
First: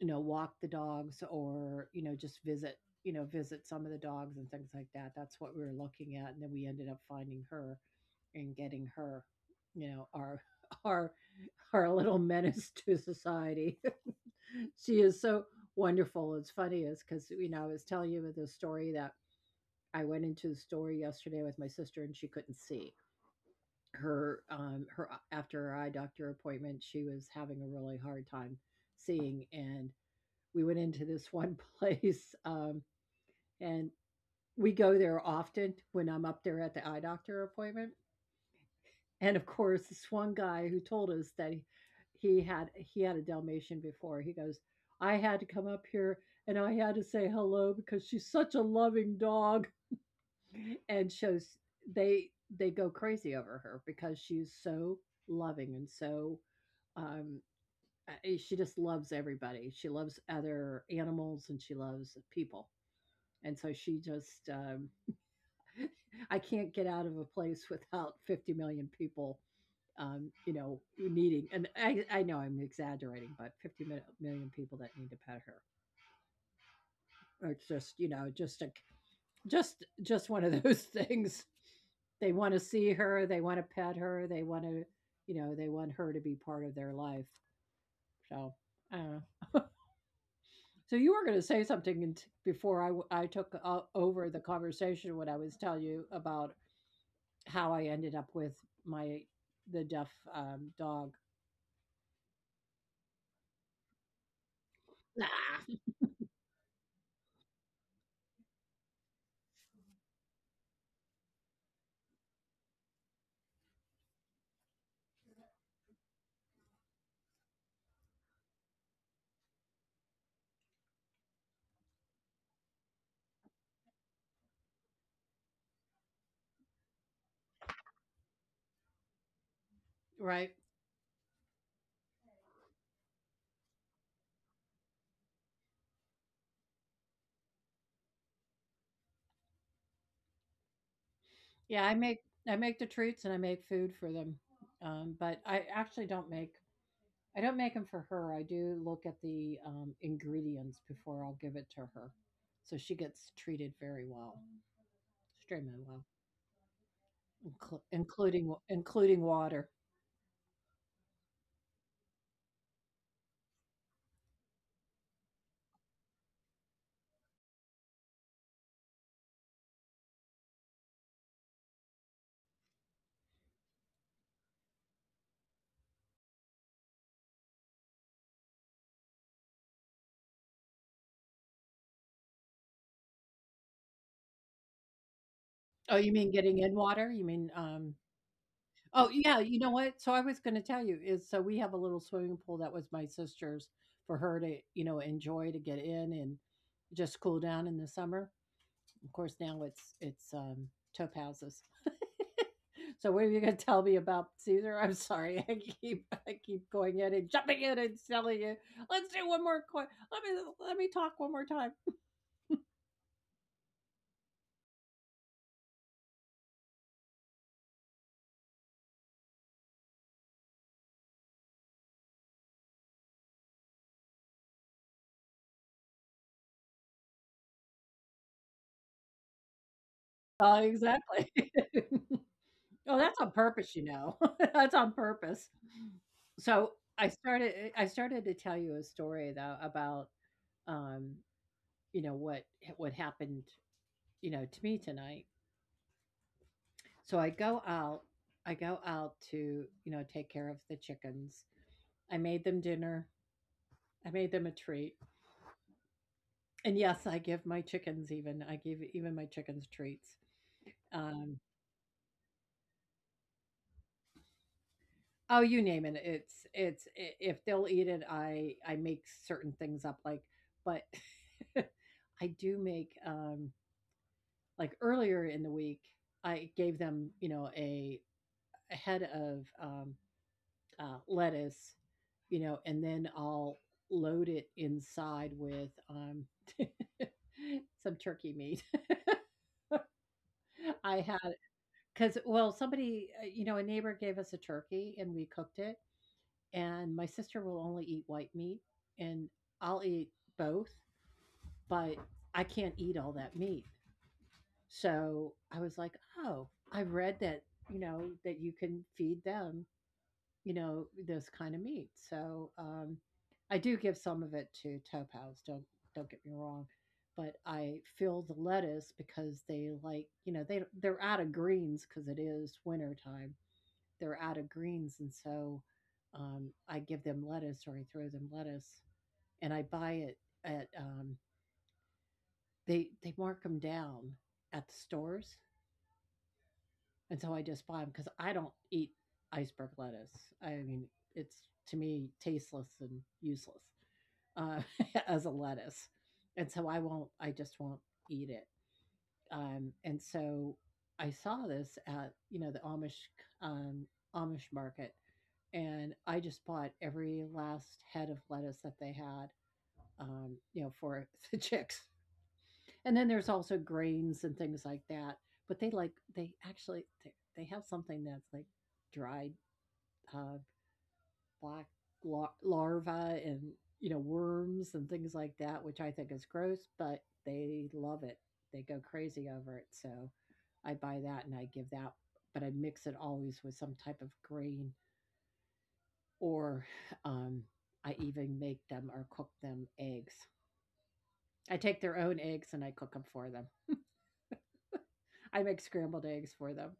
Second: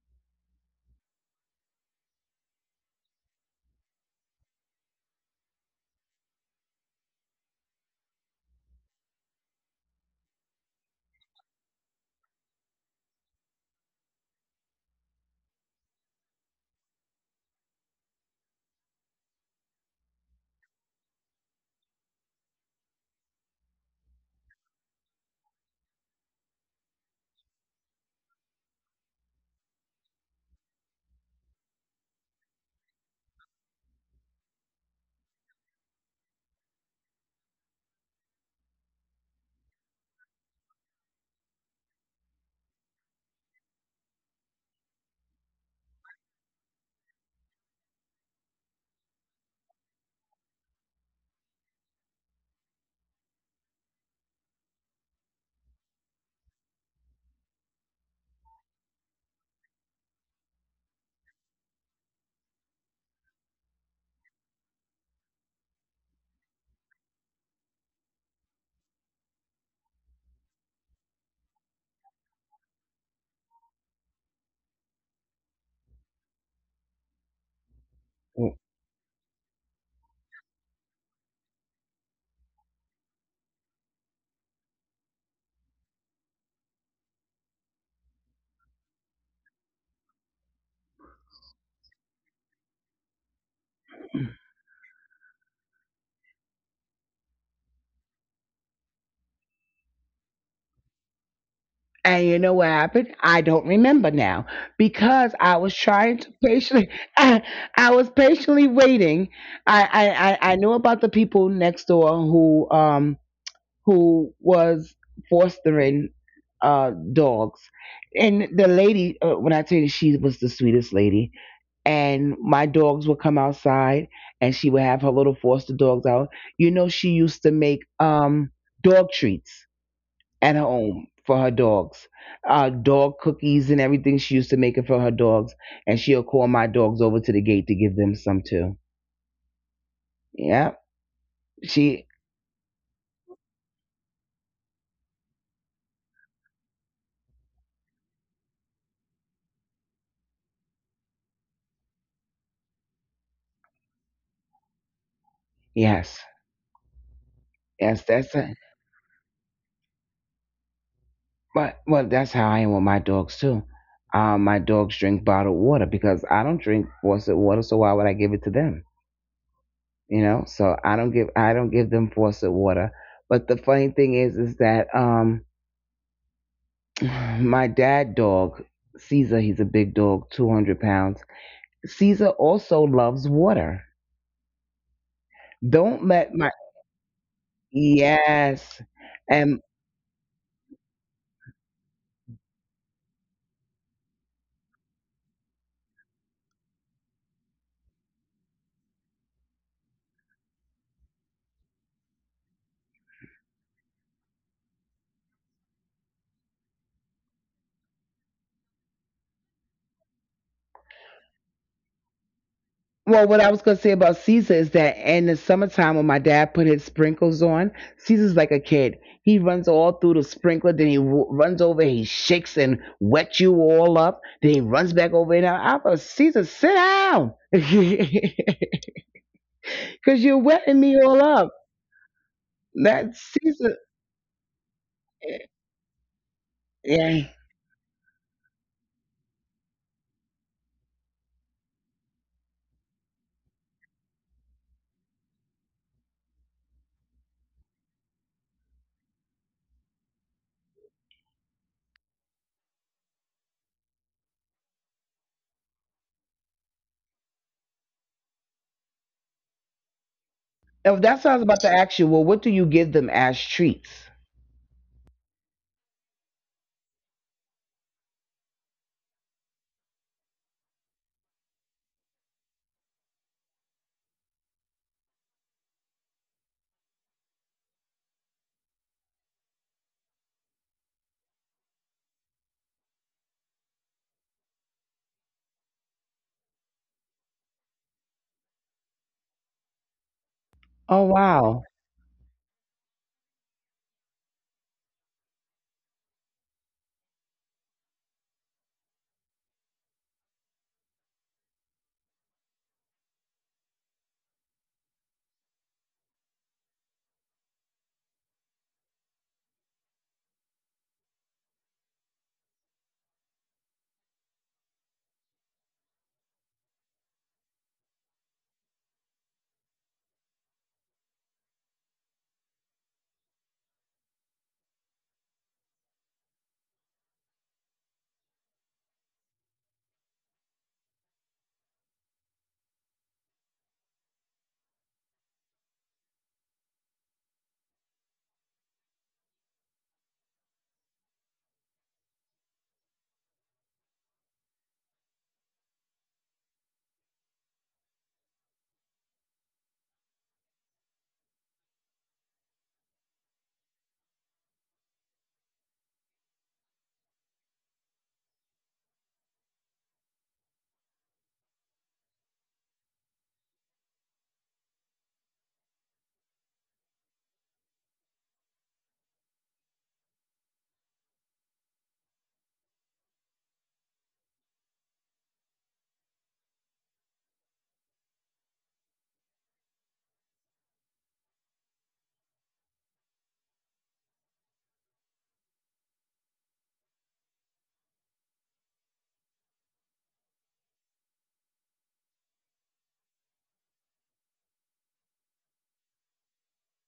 A: you know, walk the dogs or, you know, just visit, you know, visit some of the dogs and things like that. That's what we were looking at. And then we ended up finding her and getting her, you know, our our our little menace to society. She is so wonderful. It's funny is because, you know, I was telling you the story that I went into the store yesterday with my sister and she couldn't see. Her after her eye doctor appointment, she was having a really hard time seeing, and we went into this one place, and we go there often when I'm up there at the eye doctor appointment. And of course, this one guy who told us he had a Dalmatian before. He goes, I had to come up here and I had to say hello because she's such a loving dog, and shows they they go crazy over her because she's so loving and so um, uh, she just loves everybody. She loves other animals and she loves people. And so she just, I can't get out of a place without 50 million people, you know, needing, and I know I'm exaggerating, but 50 mil- million people that need to pet her. Or it's just, you know, just one of those things. They want to see her. They want to pet her. They want to, you know, they want her to be part of their life. So, I don't know. So you were going to say something before I took over the conversation when I was telling you about how I ended up with my the deaf dog.
B: And you know what happened? I don't remember now because I was trying to patiently. I was patiently waiting. I knew about the people next door who was fostering dogs. And the lady, when I tell you she was the sweetest lady, and my dogs would come outside and she would have her little foster dogs out. You know, she used to make dog treats
A: Right?
B: at her home for her dogs, dog cookies and everything. She used to make it for her dogs. And she'll call my dogs over to the gate to give them some too. Yeah.
A: Yeah,
B: She,
A: I make the treats and I make food for them, but I actually don't make I don't make them for her. I do look at the ingredients before I'll give it to her, so she gets treated very well, extremely well,
B: yes.
A: inclu-
B: Yes, that's
A: including
B: it.
A: including water.
B: But well, that's how I am with my dogs too. My dogs drink bottled water because I don't drink faucet water, so why would I give it to them? You know, so I don't give them faucet water. But the funny thing is that my dad dog Caesar, he's a big dog, 200 pounds. Caesar also loves water.
A: Oh,
B: Don't
A: you
B: let
A: mean
B: my
A: getting in water? You mean
B: yes,
A: oh, yeah,
B: and.
A: you know what? So I was gonna tell you is so we have a little swimming pool that was my sister's for her to, you know, enjoy to get in and just cool down in the summer. Of course, now it's taupe houses. So what are you gonna tell me about Caesar? I'm sorry, I keep going in and jumping in and telling you. Let's do one more coin. Let me let me talk one more time.
B: Well, what I was going to say about Caesar is that in the summertime when my dad put his sprinkles on, Caesar's like a kid. He runs all through the sprinkler, then he runs over, he shakes and wets you all up, then he runs back over and out. I thought, Caesar, sit down. Because you're
A: Oh,
B: wetting me all
A: exactly.
B: up.
A: Oh,
B: That
A: that's on purpose,
B: Caesar,
A: you know. That's on
B: eh,
A: purpose. So, I
B: yeah.
A: started I started to tell you a story though about, um, you know, what happened, you know, to me tonight. So I go out to, you know, take care of the chickens. I made them dinner. I made them a treat. And yes, I give my chickens even I give even my chickens treats.
B: Oh, that's what I
A: Um,
B: was about to ask you. Well, what do you give them as treats?
A: oh, you name it. It's I If they'll eat it, I make certain things up, like but I do make, like, earlier in the week, I gave them, you know, a head of, lettuce, you know, and then I'll load it inside with, some turkey meat.
B: Oh,
A: I have.
B: wow.
A: 'Cause well, somebody, you know, a neighbor gave us a turkey and we cooked it, and my sister will only eat white meat, and I'll eat both, but I can't eat all that meat. So I was like, "Oh, I read that, you know, that you can feed them, you know, this kind of meat." So, I do give some of it to Topaz, don't get me wrong, but I fill the lettuce because they like, you know, they they're out of greens because it is winter time, they're out of greens, and so I give them lettuce or I throw them lettuce, and I buy it at they mark them down at the stores, and so I just buy them because I don't eat iceberg lettuce. I mean, it's to me tasteless and useless uh, as a lettuce, and so I won't. I just won't eat it. And so I saw this at you know the Amish um, Amish market and I just bought every last head of lettuce that they had, you know, for the chicks. And then there's also grains and things like that. But they like they actually they have something that's like dried uh, black larvae and you know worms and things like that, which I think is gross, but they love it. They go crazy over it. So I buy that and I give that, but I mix it always with some type of grain or um, I even make them or cook them eggs. I take their own eggs and I cook them for them. I make scrambled eggs for them.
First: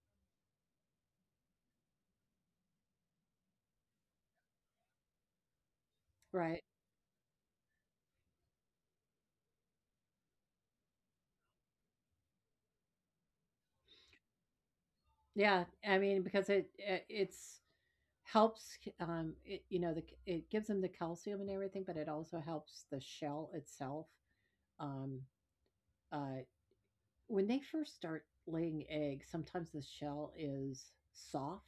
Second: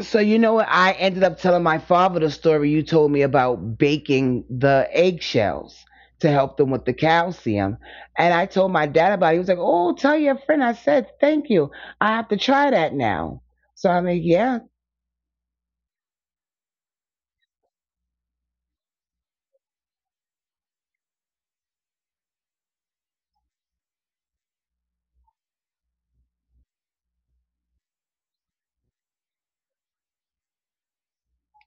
B: So you know what? I ended up telling my father the story you told me about baking the eggshells to help
A: Right.
B: them with the calcium. And I told my dad about it. He was like, "Oh, tell your friend." I said, "Thank you. I have to try that now." So I'm like, yeah,
A: Yeah. I mean, because it it's helps you know the it gives them the calcium and everything but it also helps the shell itself um uh when they first start laying eggs sometimes the shell is soft.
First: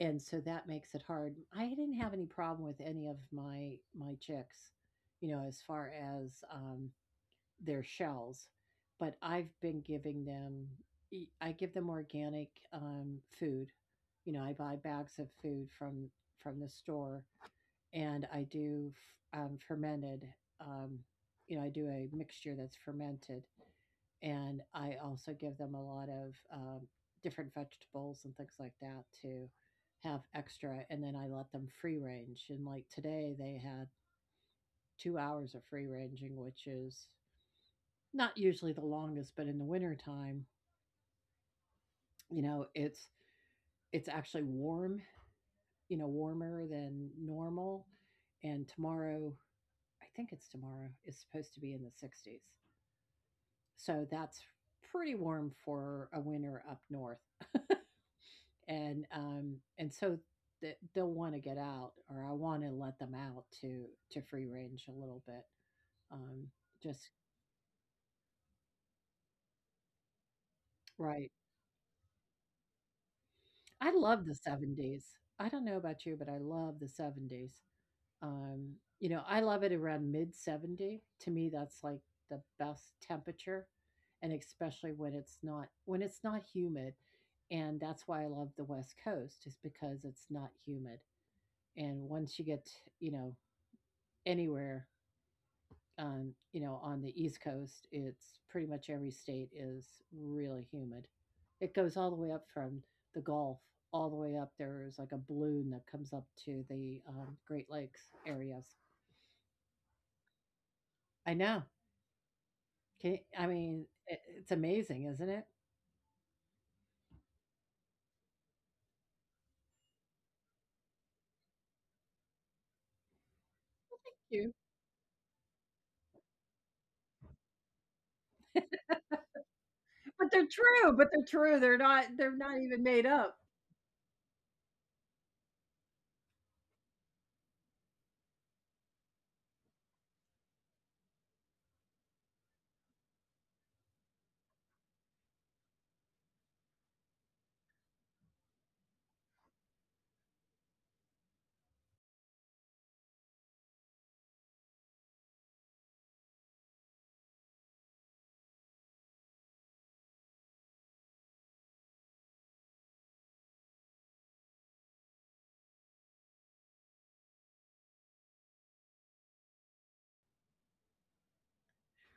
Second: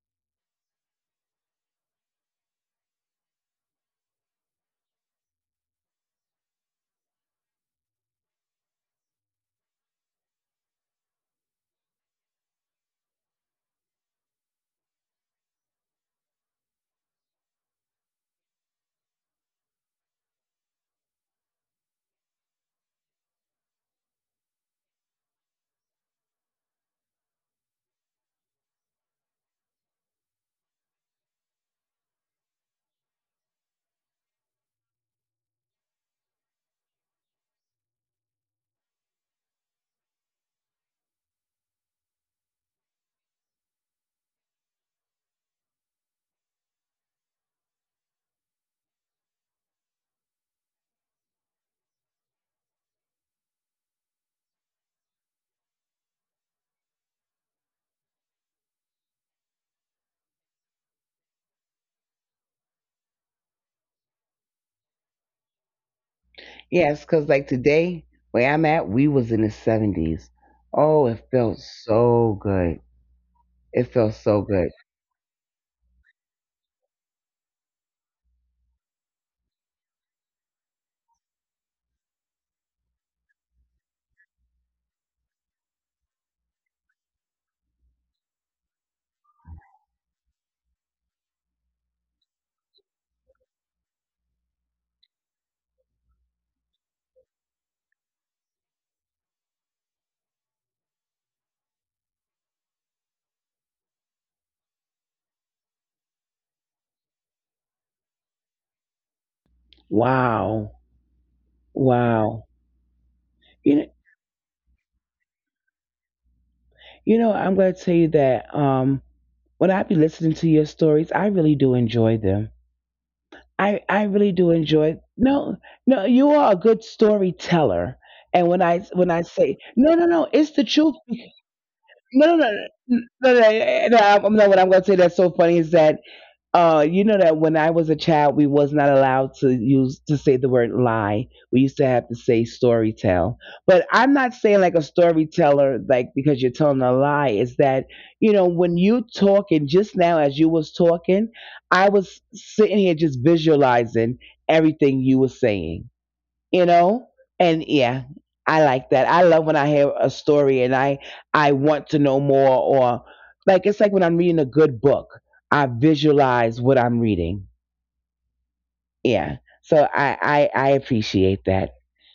A: And so that makes it hard. I didn't have any problem with any of my chicks, you know, as far as, their shells, but I've been giving them e I give them organic, food. You know, I buy bags of food from the store, and I do f fermented, um, you know, I do a mixture that's fermented, and I also give them a lot of different vegetables and things like that to have extra. And then I let them free range. And like today, they had 2 hours of free ranging, which is not usually the longest, but in the wintertime, you know, it's actually warm, you know, warmer than normal. And tomorrow, I think it's tomorrow, is supposed to be in the 60s. So that's pretty warm for a winter up north. And so they'll want to get out or I want to let them out to free range a little bit. Um
B: yes,
A: just
B: because like today, where I'm at, we was in the 70s. Oh, it
A: Right,
B: felt so good. It
A: I
B: felt
A: love the
B: so good.
A: 70s. I don't know about you, but I love the 70s. um you know, I love it around mid 70. To me, that's like the best temperature, and especially when it's not humid. And that's why I love the West Coast, is because it's not humid. And once you get, you know, anywhere, you know, on the East Coast, it's pretty much every state is really humid. It goes all the way up from the Gulf, all the way up. There's like a balloon that comes up to the Great Lakes areas.
B: Wow.
A: I know.
B: Wow.
A: Can, I
B: You
A: mean,
B: know,
A: it's amazing, isn't it?
B: I'm gonna tell you that when I be listening to your stories, I really do enjoy them. I really
A: You.
B: do enjoy. No, no, you are a good storyteller. And when I say no, no,
A: But
B: no,
A: they're
B: it's the
A: true.
B: truth.
A: But they're true. They're not. They're
B: No, no, no,
A: not even
B: no,
A: made up.
B: no, no, no, no, no, what I'm going to say that's so funny is that you know that when I was a child, we was not allowed to use to say the word lie. We used to have to say story tell. But I'm not saying like a storyteller, like because you're telling a lie. Is that when you talking just now as you was talking, I was sitting here just visualizing everything you were saying, you know and yeah, I like that. I love when I hear a story, and I want to know more. Or like it's like when I'm reading a good book, I visualize what I'm reading. Yeah, so I appreciate that.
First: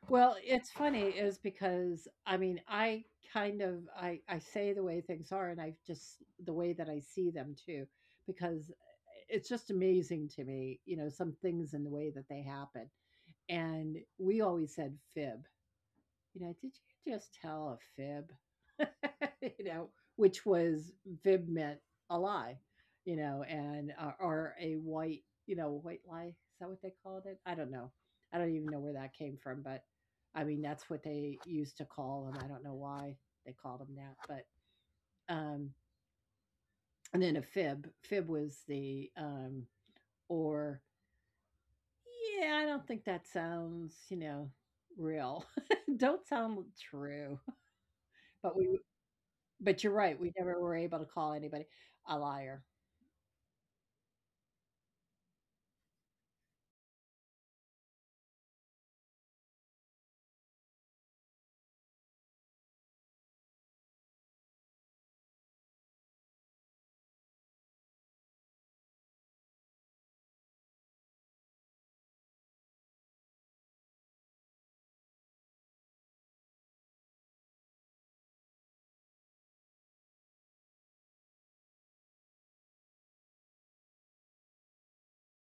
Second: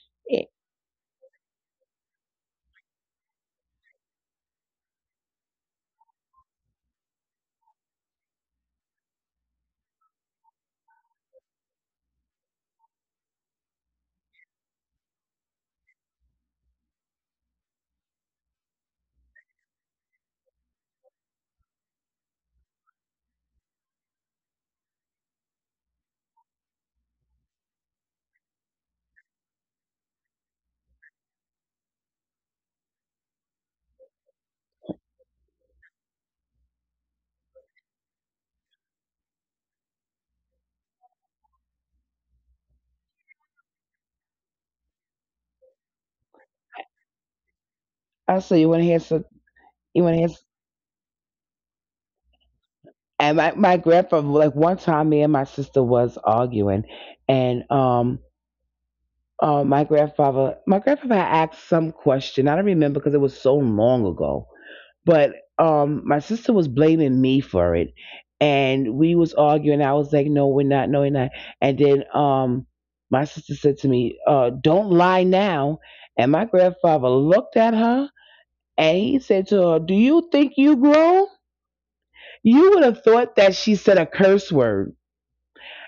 A: Well,
B: Eh,
A: it's funny is because, I mean, I kind of I say the way things are, and I just the way that I see them too, because it's just amazing to me, you know, some things and the way that they happen. And we always said fib. You know, did you just tell a fib? You know, which was Vib meant a lie, you know, and or a white, you know, white lie. Is that what they called it? I don't know. I don't even know where that came from, but I mean that's what they used to call them. I don't know why they called them that, but um, and then a fib. Fib was the or yeah, I don't think that sounds, you know, real. Don't sound true, but
B: Also,
A: we. But you're
B: you want
A: right.
B: to
A: We
B: hear.
A: never were able to call anybody a liar.
B: And my grandfather, like one time, me and my sister was arguing, and my grandfather had asked some question. I don't remember because it was so long ago. But my sister was blaming me for it, and we was arguing. I was like, "No, we're not. No, we're not." And then my sister said to me, "Don't lie now." And my grandfather looked at her, and he said to her, "Do you think you grown?" You would have thought that she said a curse word.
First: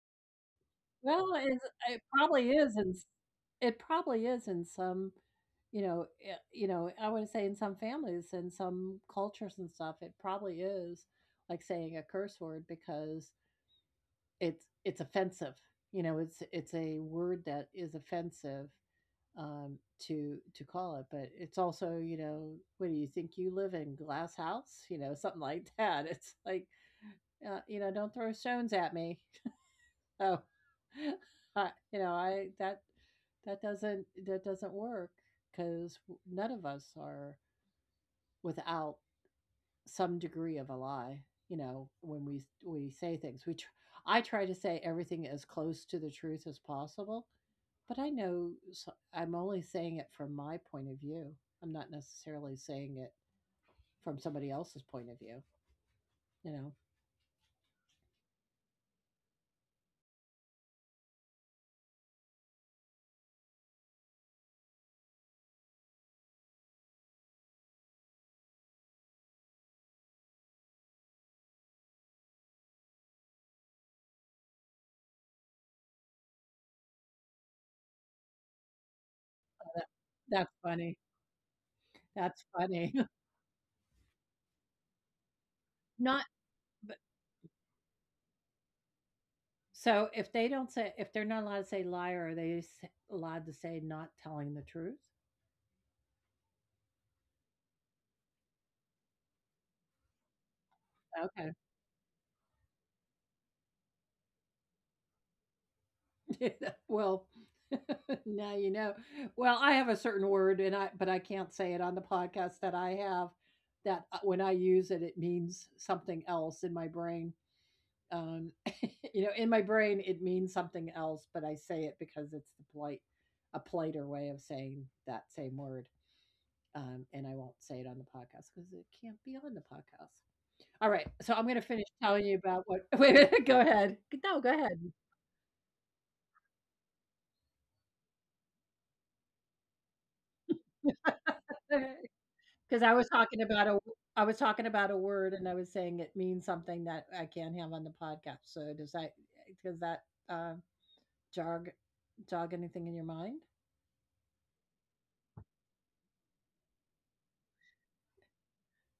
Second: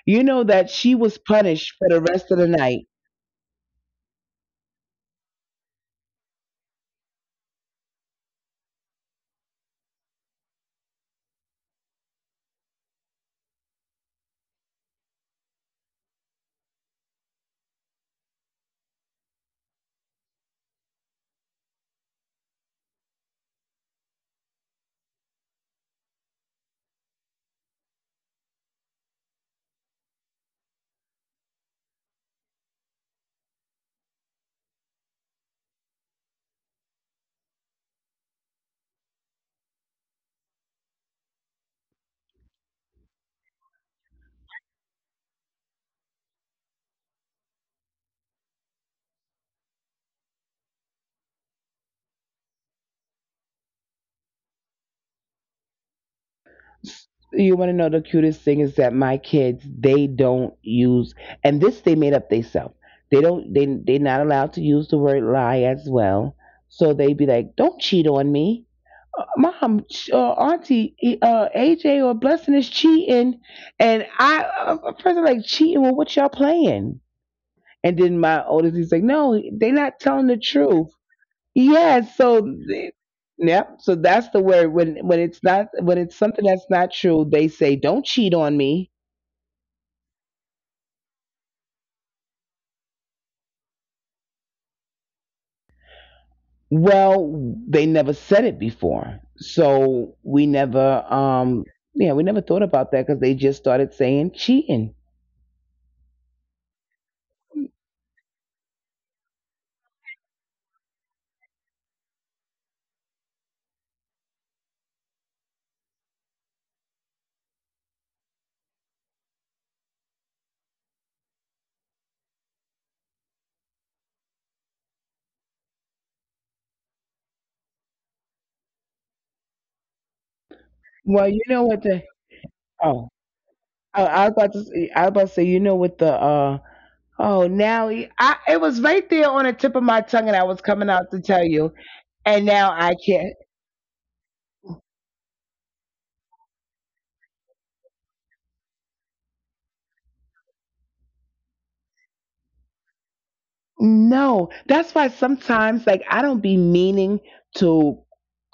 B: You know that she was
A: Well, it's
B: punished for the
A: it
B: rest of the
A: probably is,
B: night.
A: and it probably is in some, you know, you know, I would say in some families and some cultures and stuff, it probably is like saying a curse word because it's offensive. You know, it's a word that is offensive, um, to call it, but it's also, you know, "What do you think you live in, glass house?" You know, something like that. It's like, you know, "Don't throw stones at me." So, I that that doesn't work because none of us are without some degree of a lie. You know, when we say things, I try to say everything as close to the truth as possible, but I know so, I'm only saying it from my point of view. I'm not necessarily saying it from somebody else's point of view. You know,
B: You want to know the cutest thing is that my kids they don't use, and this they made up themselves. They don't they they're not allowed to use the word lie as well. So they be like, "Don't cheat on me, mom or auntie." AJ or blessing is cheating, and I first I'm like cheating. Well, what y'all playing? And then my oldest he's like, "No, they're not telling the
A: that's
B: truth."
A: funny.
B: Yeah, so
A: That's
B: th-
A: funny.
B: yep. So that's the word when it's not, when it's
A: Not.
B: something that's not true, they say don't cheat on me.
A: So, if they don't say if they're not allowed to say liar, are they s allowed to say not telling the truth?
B: Well, they never said it before. So we never
A: Okay.
B: yeah, we never thought about that cuz they just started saying cheating.
A: Well,
B: Hmm.
A: now you know. Well, I have a certain word and I but I can't say it on the podcast that I have that, when I use it, it means something else in my brain. Um, you know, in my brain, it means something else, but I say it because it's the polite a politer way of saying that same word. And I won't say it on the podcast because it can't be on the podcast. All right, so I'm gonna
B: Well,
A: finish
B: you know
A: telling
B: what
A: you
B: the
A: about what wait a minute,
B: oh,
A: go ahead. No,
B: I,
A: go
B: I
A: ahead.
B: was about to say, you know what the oh, now y- I it was right there on the tip of my tongue, and I was coming out to tell you,
A: Because
B: and
A: I was
B: now I
A: talking about a
B: can't.
A: I was talking about a word, and I was saying it means something that I can't have on the podcast. So does that does that uh, jog anything in your mind?
B: No, that's why sometimes, like, I don't be meaning to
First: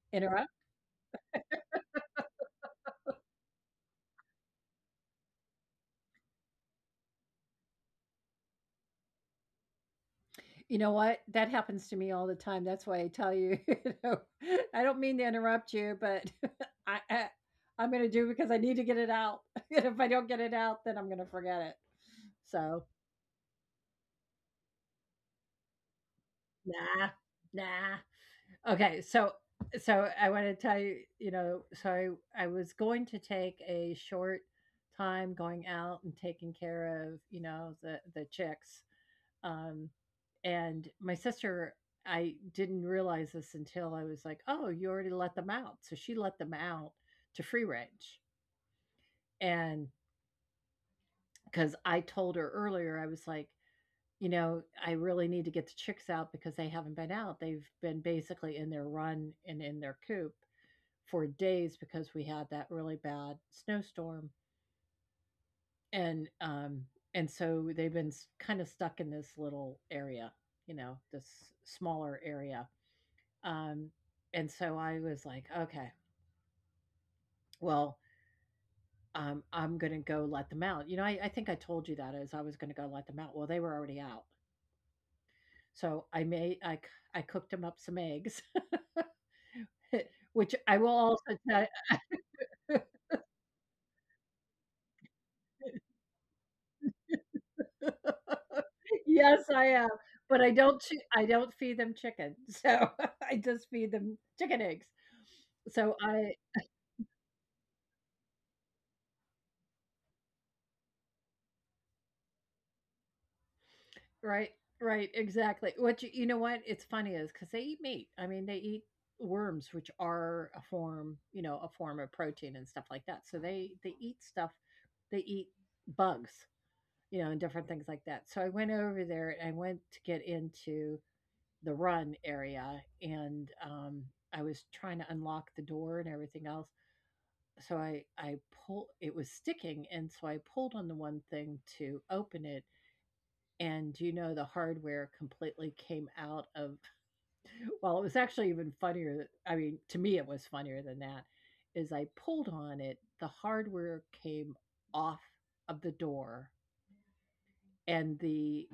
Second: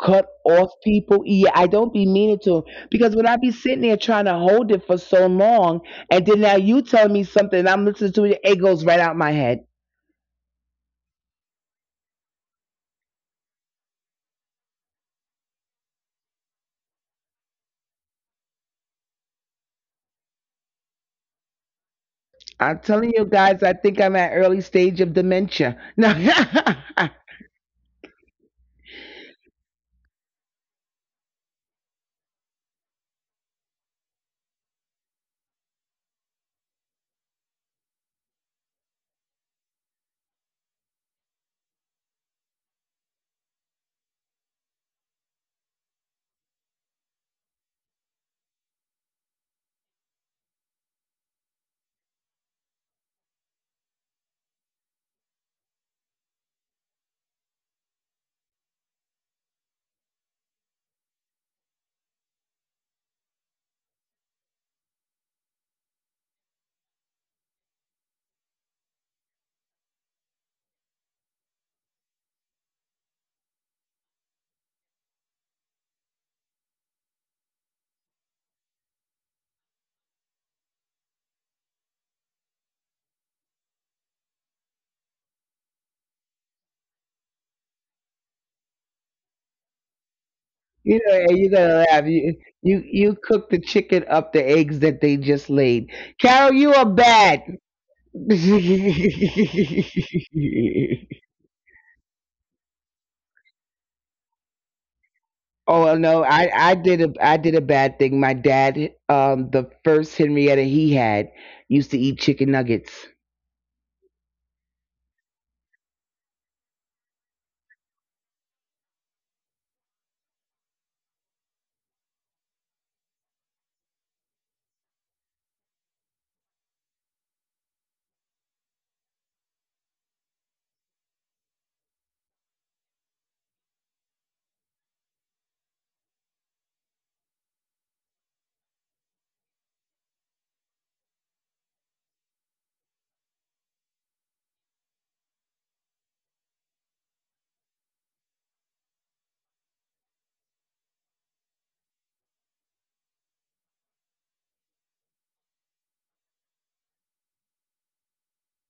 B: cut
A: Interrupt?
B: off people. Yeah, I don't be meaning to, because when I be sitting there trying to hold it for so long, and then now you tell me something, and I'm listening to it, it goes right out my head.
A: You know what? That happens to me all the time. That's why I tell you, you know, I don't mean to interrupt you, but I, I I'm gonna do because I need to get it out. And if I don't get it out, then I'm gonna forget it.
B: I'm
A: So
B: telling you guys, I think I'm at early stage of dementia. No,
A: nah, nah. Okay, so I want to tell you, you know, so I was going to take a short time going out and taking care of, you know, the chicks. Um and my sister I didn't realize this until I was like, "Oh, you already let them out." So she let them out to free range. And cuz I told her earlier, I was like, you know, I really need to get the chicks out because they haven't been out. They've been basically in their run and in their coop for days because we had that really bad snowstorm, and, um, and so they've been s kinda stuck in this little area, you know, this smaller area, um, and so I was like, "Okay, well, I'm gonna go let them out." You know, I think I told you that as I was gonna go let them out. Well, they were already out, so I made I c I cooked them up some eggs. Which I will
B: you know,
A: also
B: and you're
A: tell
B: gonna laugh. You cook the chicken up the eggs that they just laid. Carol, you are bad.
A: you, yes, I am, but I don't feed them chicken, so I just feed them chicken eggs. So
B: Oh no,
A: I
B: I did a bad thing. My dad, the first Henrietta he had, used to eat chicken nuggets.
A: right, right, exactly. What you know what? It's funny is because they eat meat. I mean, they eat worms, which are a form, you know, a form of protein and stuff like that. So they eat stuff. They eat bugs, you know, and different things like that. So I went over there and I went to get into the run area, and, I was trying to unlock the door and everything else. So I pull it was sticking, and so I pulled on the one thing to open it, and you know the hardware completely came out of well, it was actually even funnier, I mean, to me it was funnier than that, is I pulled on it, the hardware came off of the door, and the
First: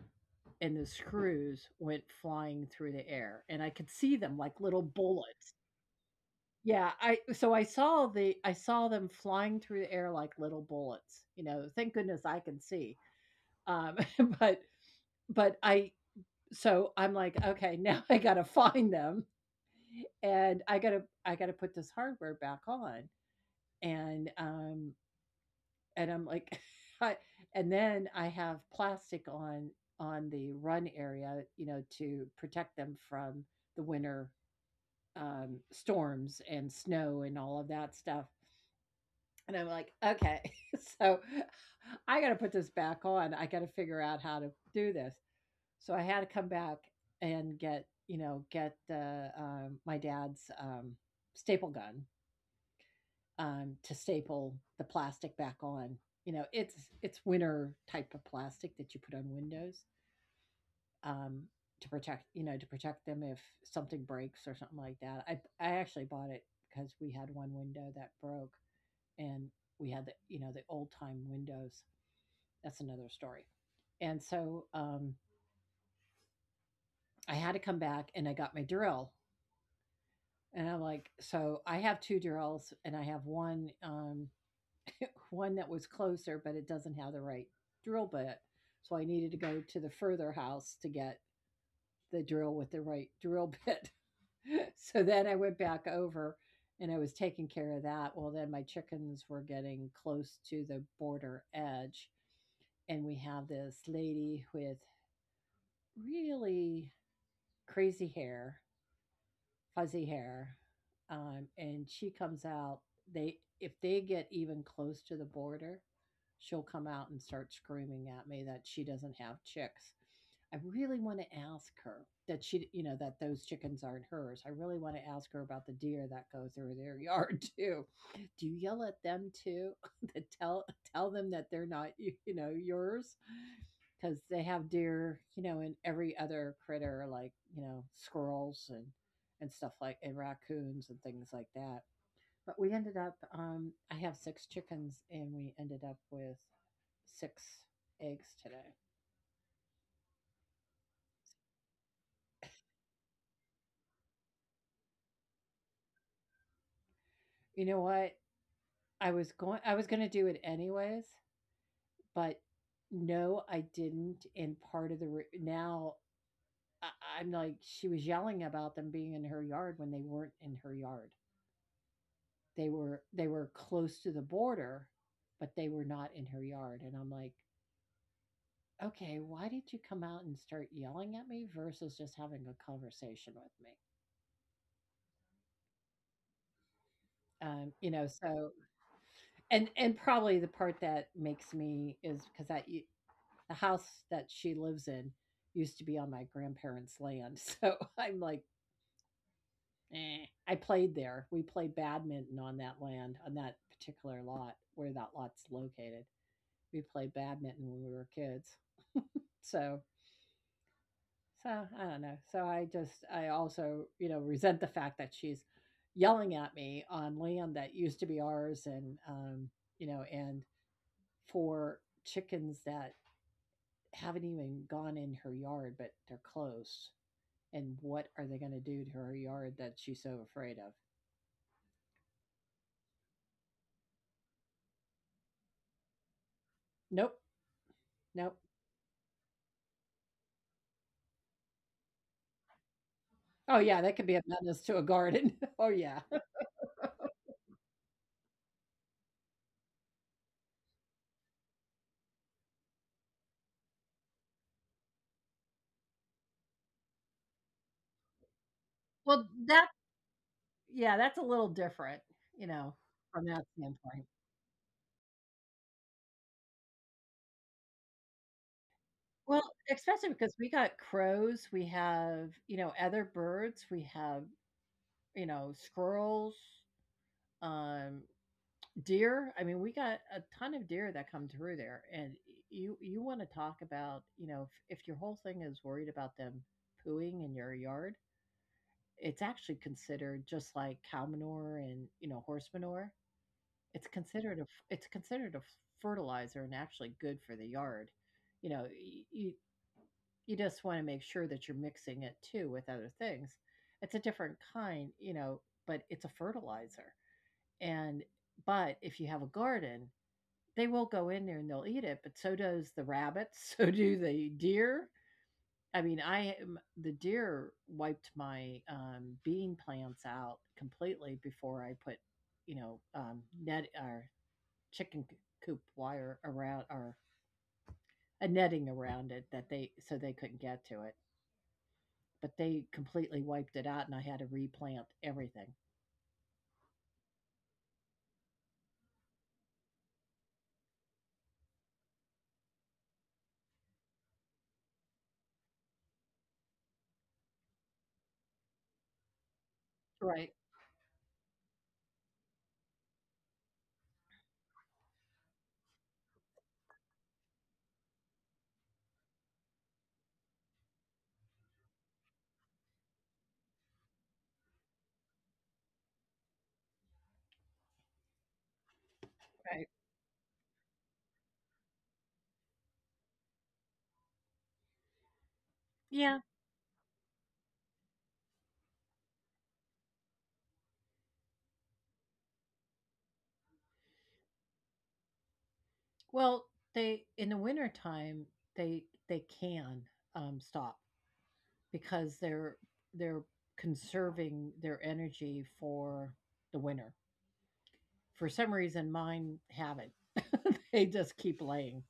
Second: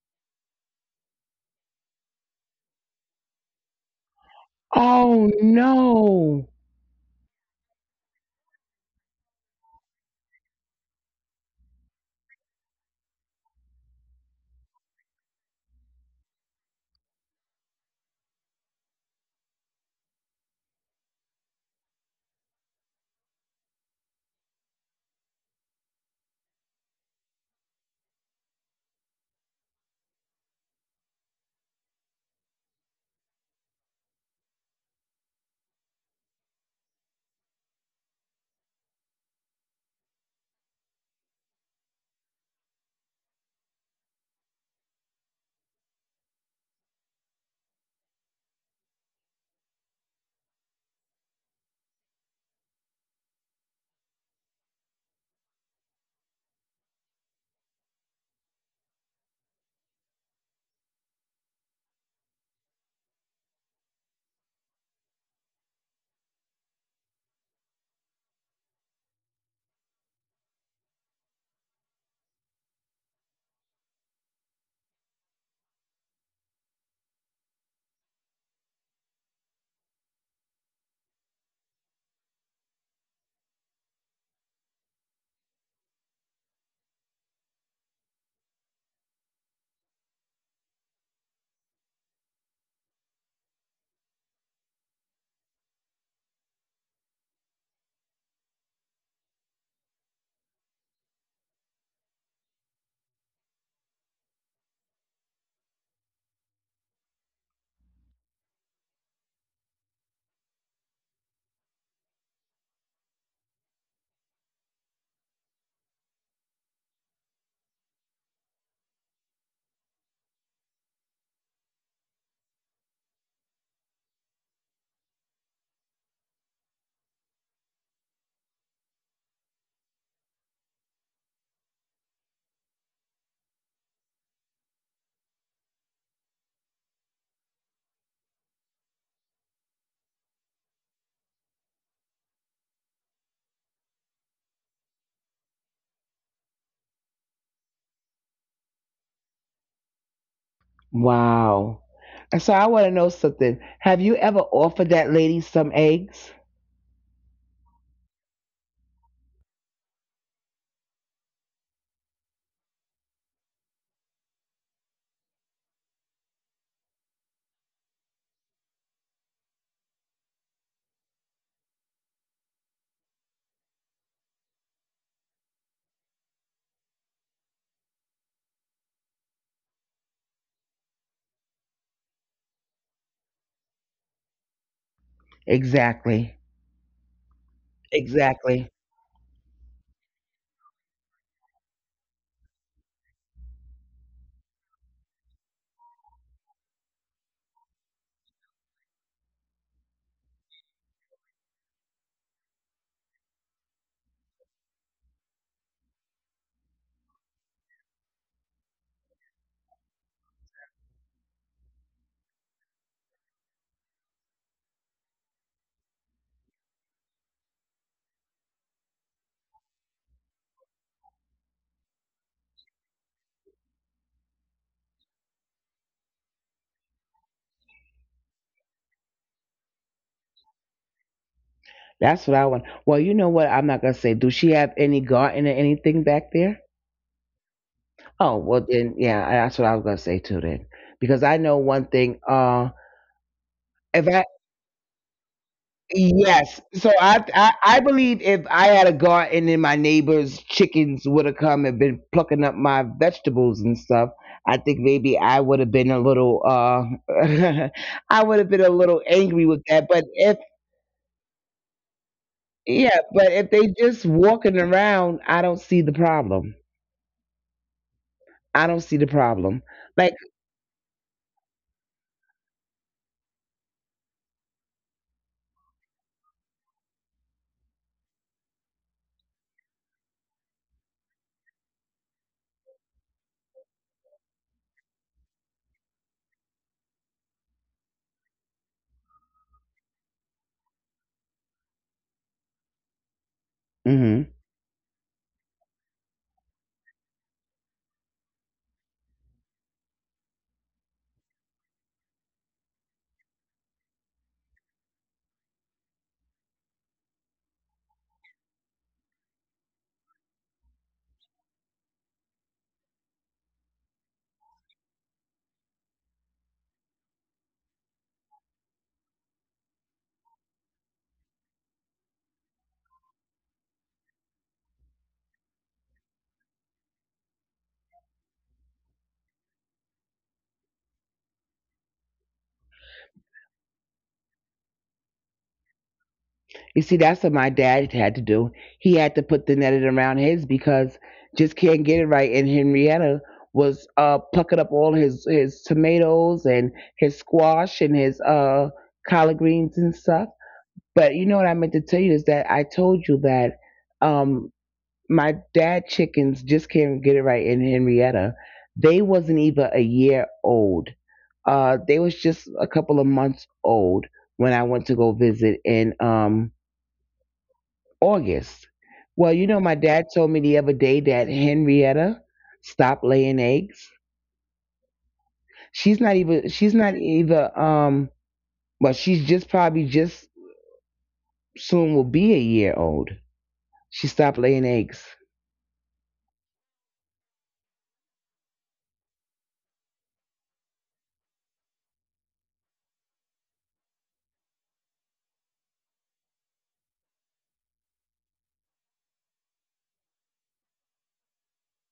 A: and the screws went flying through the air, and I could see them like little
B: Oh
A: bullets.
B: no!
A: Yeah, I saw the I saw them flying through the air like little bullets, you know, thank goodness I can see. Um, but but I so I'm like, "Okay, now I gotta find them, and I gotta put this hardware back on." And, um, and I'm like, I and then I have plastic on the run area, you know, to protect them from the winter, storms and snow and all of that stuff. And I'm like, okay, so I got to put this back on. I got to figure out how to do this. So I had to come back and get, you know, get the my dad's staple gun to staple the plastic back on. You know, it's winter type of plastic that you put on windows um, to protect, you know, to protect them if something breaks or something like that. I actually bought it because we had one window that broke, and we had the you know the old time windows. That's another story. And so I had to come back and I got my drill. And I'm like, so I have two drills and I have one one that was closer, but it doesn't have the right drill bit. So I needed to go to the further house to get the drill with the right drill bit. So then I went back over, and I was taking care of that. Well, then my chickens were getting close to the border edge. And we have this lady with really crazy hair, fuzzy hair, and she comes out. They if they get even close to the border, she'll come out and start screaming at me that she doesn't have chicks. I really want to ask her that she, you know, that those chickens aren't hers. I really want to ask her about the deer that go through their yard too. Do you yell at them too? That tell them that they're not, you know, yours? Because they have deer, you know, and every other critter like you know squirrels and stuff like and raccoons and things like that. But we ended up, I have six chickens, and we ended up with six eggs today.
B: Wow. So I want to know something. Have you ever offered that lady some eggs?
A: You know what? I was going to do it anyways, but no, I didn't. And part of the now, I, I'm like, she was yelling about them being in her yard when they weren't in her yard. They were they were close to the border, but they were not in her yard, and I'm like, "Okay, why did you come out and start yelling at me versus just having a conversation with me?"
B: Exactly.
A: So
B: Exactly.
A: and probably the part that makes me is because that the house that she lives in used to be on my grandparents' land, so I'm like, eh. I played there. We played badminton on that land, on that particular lot where that lot's located. We played badminton when we were kids. so, so I don't know. I also, resent the fact that she's yelling at me on land that used to be ours and for chickens that haven't even gone in her yard, but they're closed. And what are they going to do to her yard that she's so afraid of?
B: That's what I want. Well, you know what? I'm not gonna say. Do she have any garden or anything back there?
A: Nope.
B: Oh,
A: Nope.
B: well then, yeah, that's what I was gonna say too then, because I know one thing.
A: Oh, yeah. That
B: If
A: could be
B: I
A: a menace to a garden. Oh, yeah.
B: Yes, so I believe if I had a garden and my neighbors' chickens would have come and been plucking up my vegetables and stuff, I think maybe I would have been a little I would have been a little
A: Well,
B: angry with
A: that
B: that. But
A: Yeah, that's a little different, you know,
B: yeah, but
A: from
B: if
A: that
B: they just
A: standpoint.
B: walking around, I don't see the problem. I don't see the problem.
A: Well,
B: Like,
A: especially because we got crows, we have, you know, other birds, we have, you know, squirrels, um, deer. We got a ton of deer that come through there, and you want to talk about, you know, if your whole thing is worried about them pooing in your yard, it's actually considered just like cow manure and you know horse manure. It's
B: hmm,
A: considered a it's considered a fertilizer and actually good for the yard. You know, y you you just wanna make sure that you're mixing it too with other things. It's a different kind, you know, but it's a fertilizer, and but if you have a garden, they will go in there and they'll eat it, but so does the rabbits, so do the deer. I mean, I am the deer wiped my, bean plants out completely before I put, you know, net or chicken coop wire around or a netting around it that they so they couldn't get to it. But they completely wiped it out and I had to replant everything.
B: you see, that's what my dad had to do. He had to put the netting around his because just can't get it right. And Henrietta was plucking up all his tomatoes and his squash and his collard greens and stuff.
A: Right,
B: But you know what I meant to tell you is that I told you that. Um, my dad chickens just can't get it right in Henrietta. They wasn't even a year old. They was just a couple of months old when I went to go visit in August. Well, you know,
A: right.
B: my dad told me the other day that Henrietta stopped laying eggs. She's not
A: Yeah.
B: even. She's not even. Well, she's just probably just soon will be a year old. She stopped laying eggs.
A: Well, they in the wintertime they can stop because they're conserving their energy for the winter. For some reason mine haven't. They just keep laying.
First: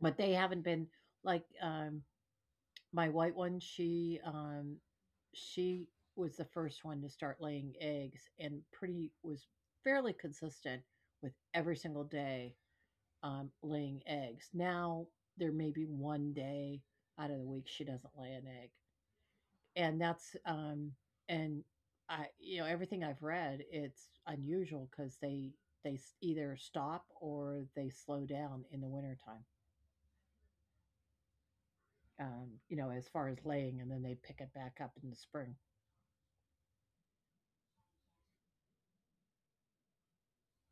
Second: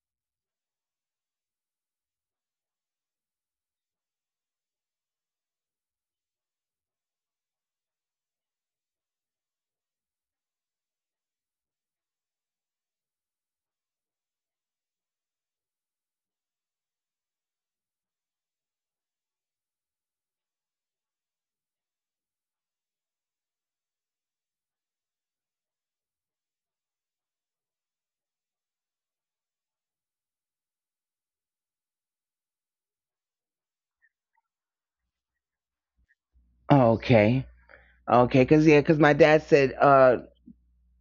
A: But they haven't been like my white one, she was the first one to start laying eggs and pretty was fairly consistent with every single day, laying eggs. Now, there may be 1 day out of the week she doesn't lay an egg, and that's, um and I you know, everything I've read, it's unusual because they s either stop or they slow down in the wintertime, you know, as far as laying, and then they pick it back up in the spring.
B: Oh, okay. Okay, cause yeah, cause my dad said,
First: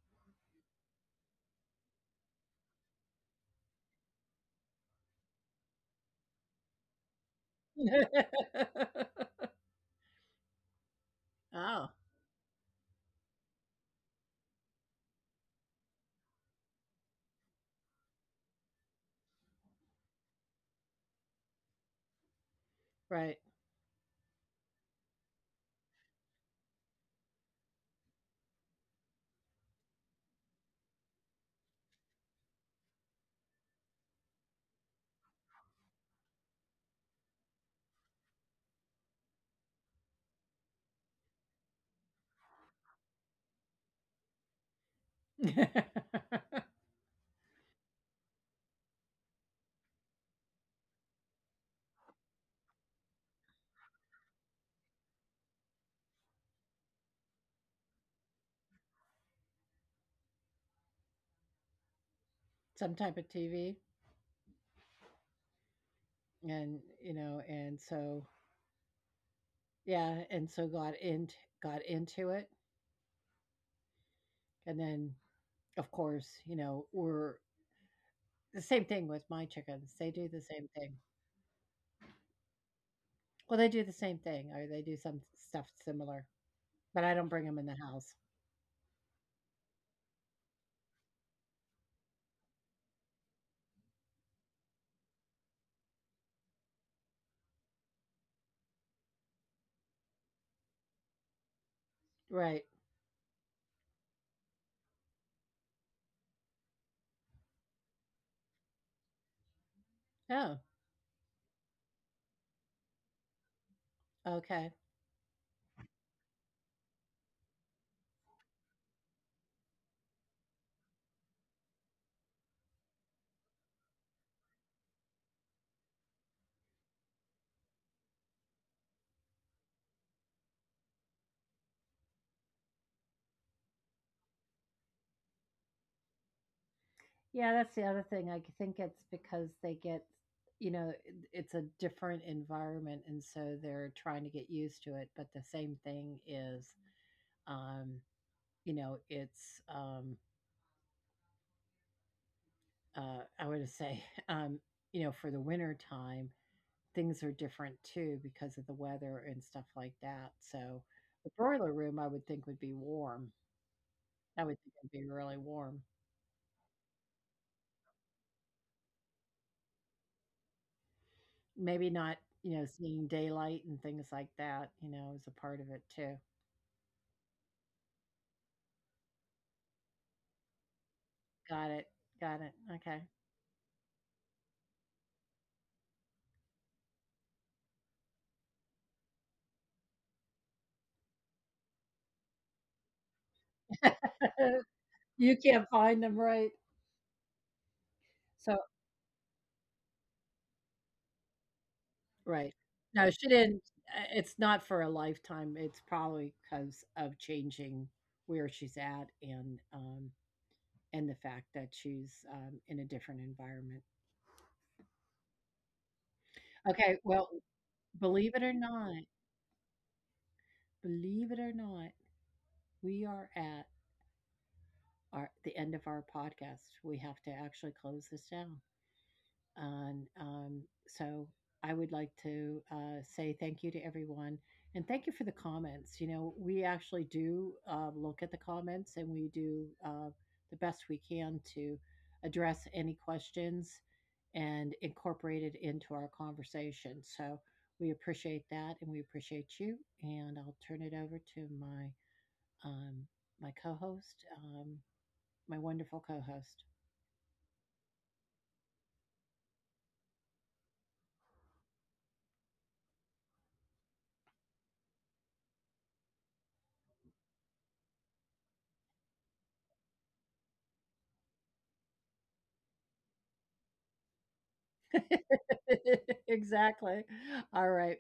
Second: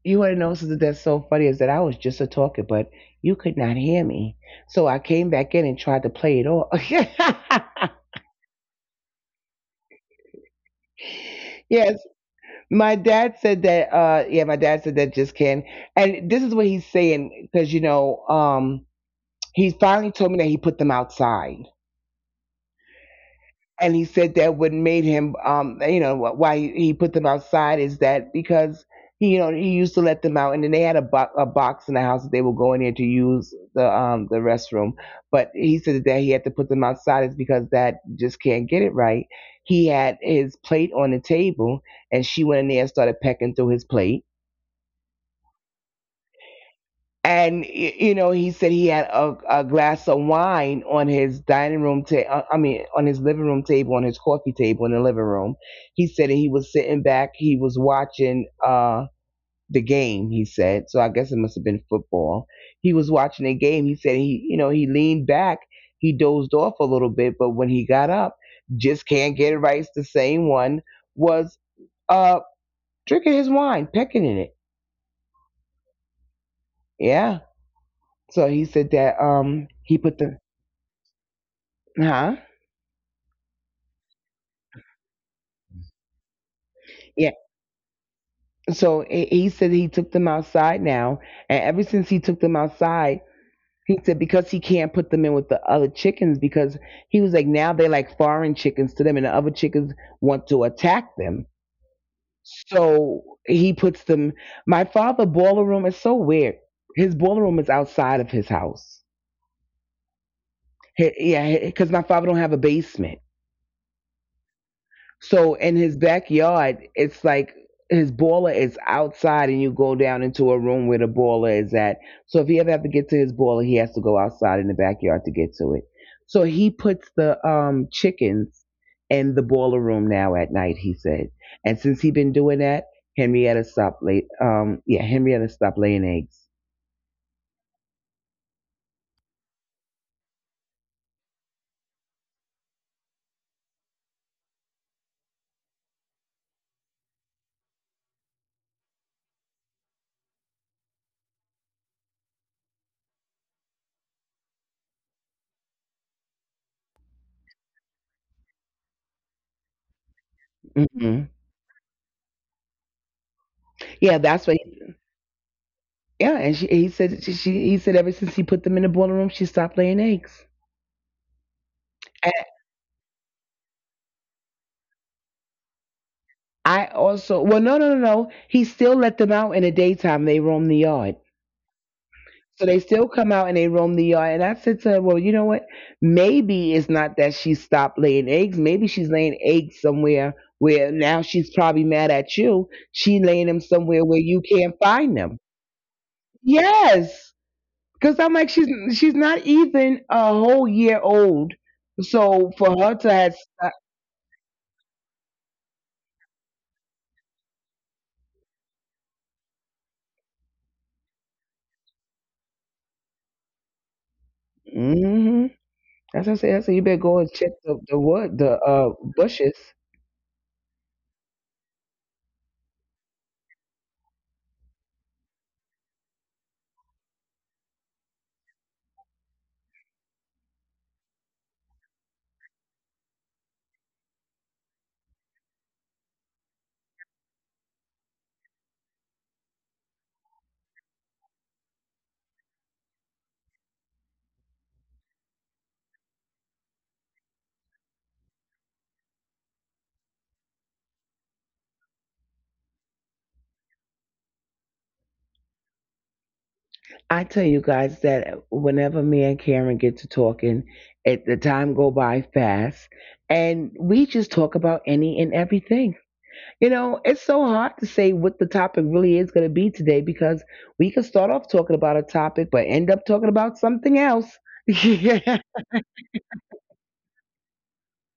B: you want to know something that's so funny is that I was just a talker, but you could not hear me. So I came back in and tried to play it off.
A: Oh,
B: Yes, my dad said that. Yeah, my dad said that just can. And this is what he's saying because you know, he finally told me that he put them outside.
A: right.
B: And he said that what made him, you know why he put them outside is that because he, you know, he used to let them out, and then they had a a box in the house that they would go in there to use the restroom. But he said that he had to put them outside is because that just can't get it right. He had his plate on the table, and she went in there and started pecking through his plate. And you know, he said he had a glass of wine on his dining room table, I mean on his living room table, on his coffee table in the living room. He said he was sitting back, he was watching the game. He said so I guess it must have been football.
A: Some
B: He
A: type
B: was
A: of
B: watching a
A: TV.
B: game. He said he, you know, he leaned back, he dozed
A: And
B: off a
A: you
B: little
A: know,
B: bit, but
A: and
B: when he got
A: so
B: up, just can't get it right. It's the
A: yeah, and
B: same
A: so
B: one. Was
A: got into it.
B: uh drinking his wine, pecking in it.
A: And then of course, you know, we're
B: Yeah, so
A: the
B: he
A: same
B: said
A: thing with
B: that
A: my chickens.
B: he
A: They
B: put
A: do the
B: the—
A: same thing.
B: Huh?
A: Well, they do the same thing or they do some stuff similar, but I don't
B: Yeah.
A: bring them in the house.
B: So he said he took them outside now, and ever since he took them outside, he said because he can't put them in with the other chickens because he was like now they like foreign chickens to them, and the other chickens want to attack them.
A: Right.
B: So he puts them. My father boiler room is so weird. His boiler room is outside of his house.
A: Oh,
B: He, yeah, because my father don't have a basement.
A: okay.
B: So in his backyard, it's like his baller is outside, and you go down into a room where the baller is at. So if he ever have to get to his baller, he has to go outside in the backyard to get to it. So he puts the chickens in the boiler room now at night. He said, and since he been doing that, Henrietta stopped late. Yeah, Henrietta stopped laying eggs.
A: Yeah, that's the other thing. I think it's because they get, you know, it's a different environment, and so they're trying to get used to it. But the same thing is, um, you know, it's, um, I would say, um, you know, for the winter time, things are different too because of the weather and stuff like that. So the
B: Hmm.
A: broiler room, I would think, would be warm.
B: Yeah,
A: I would
B: that's what.
A: think it'd
B: He,
A: be really warm.
B: yeah, and he said she he said ever since he put them in the boiler room, she stopped laying eggs.
A: Maybe not, you know, seeing daylight and things like that, you know, is a part of it too.
B: I also— well, no, no, no, no. He still let them out in the daytime. They roam the yard.
A: Got it, got it,
B: So they still come out and they roam the yard. And I said to her, well, you know what? Maybe it's not that she stopped laying eggs. Maybe she's laying eggs somewhere where now she's probably mad at you. She laying them
A: okay.
B: somewhere where you can't
A: You
B: find them.
A: can't find them, right?
B: Yes. Cause I'm
A: So
B: like, she's not even a whole year old.
A: right.
B: So for
A: No,
B: her
A: she
B: to have—
A: didn't it's not for a lifetime, it's probably because of changing where she's at and the fact that she's, in a different environment.
B: mm-hmm. That's what I said. I
A: Okay,
B: said you better
A: well,
B: go and check the
A: believe it or
B: wood, the
A: not,
B: bushes.
A: believe it or not, we are at our the end of our podcast. We have to actually close this down. And so I would like to say thank you to everyone and thank you for the comments. You know, we actually do look at the comments and we do the best we can to address any questions and incorporate it into our conversation. So we appreciate that and we appreciate you. And I'll turn it over to my um, my co-host, um, my wonderful co-host.
B: I tell you guys that whenever me and Karen get to talking, it, the time go by fast, and we just talk about any and everything. You know, it's so hard to say what the topic really is going to be today because we can start off talking about a topic, but end up talking about something else.
A: Exactly. All right.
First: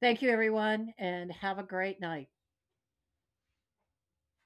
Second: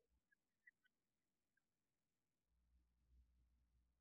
A: Thank you, everyone, and have a great night.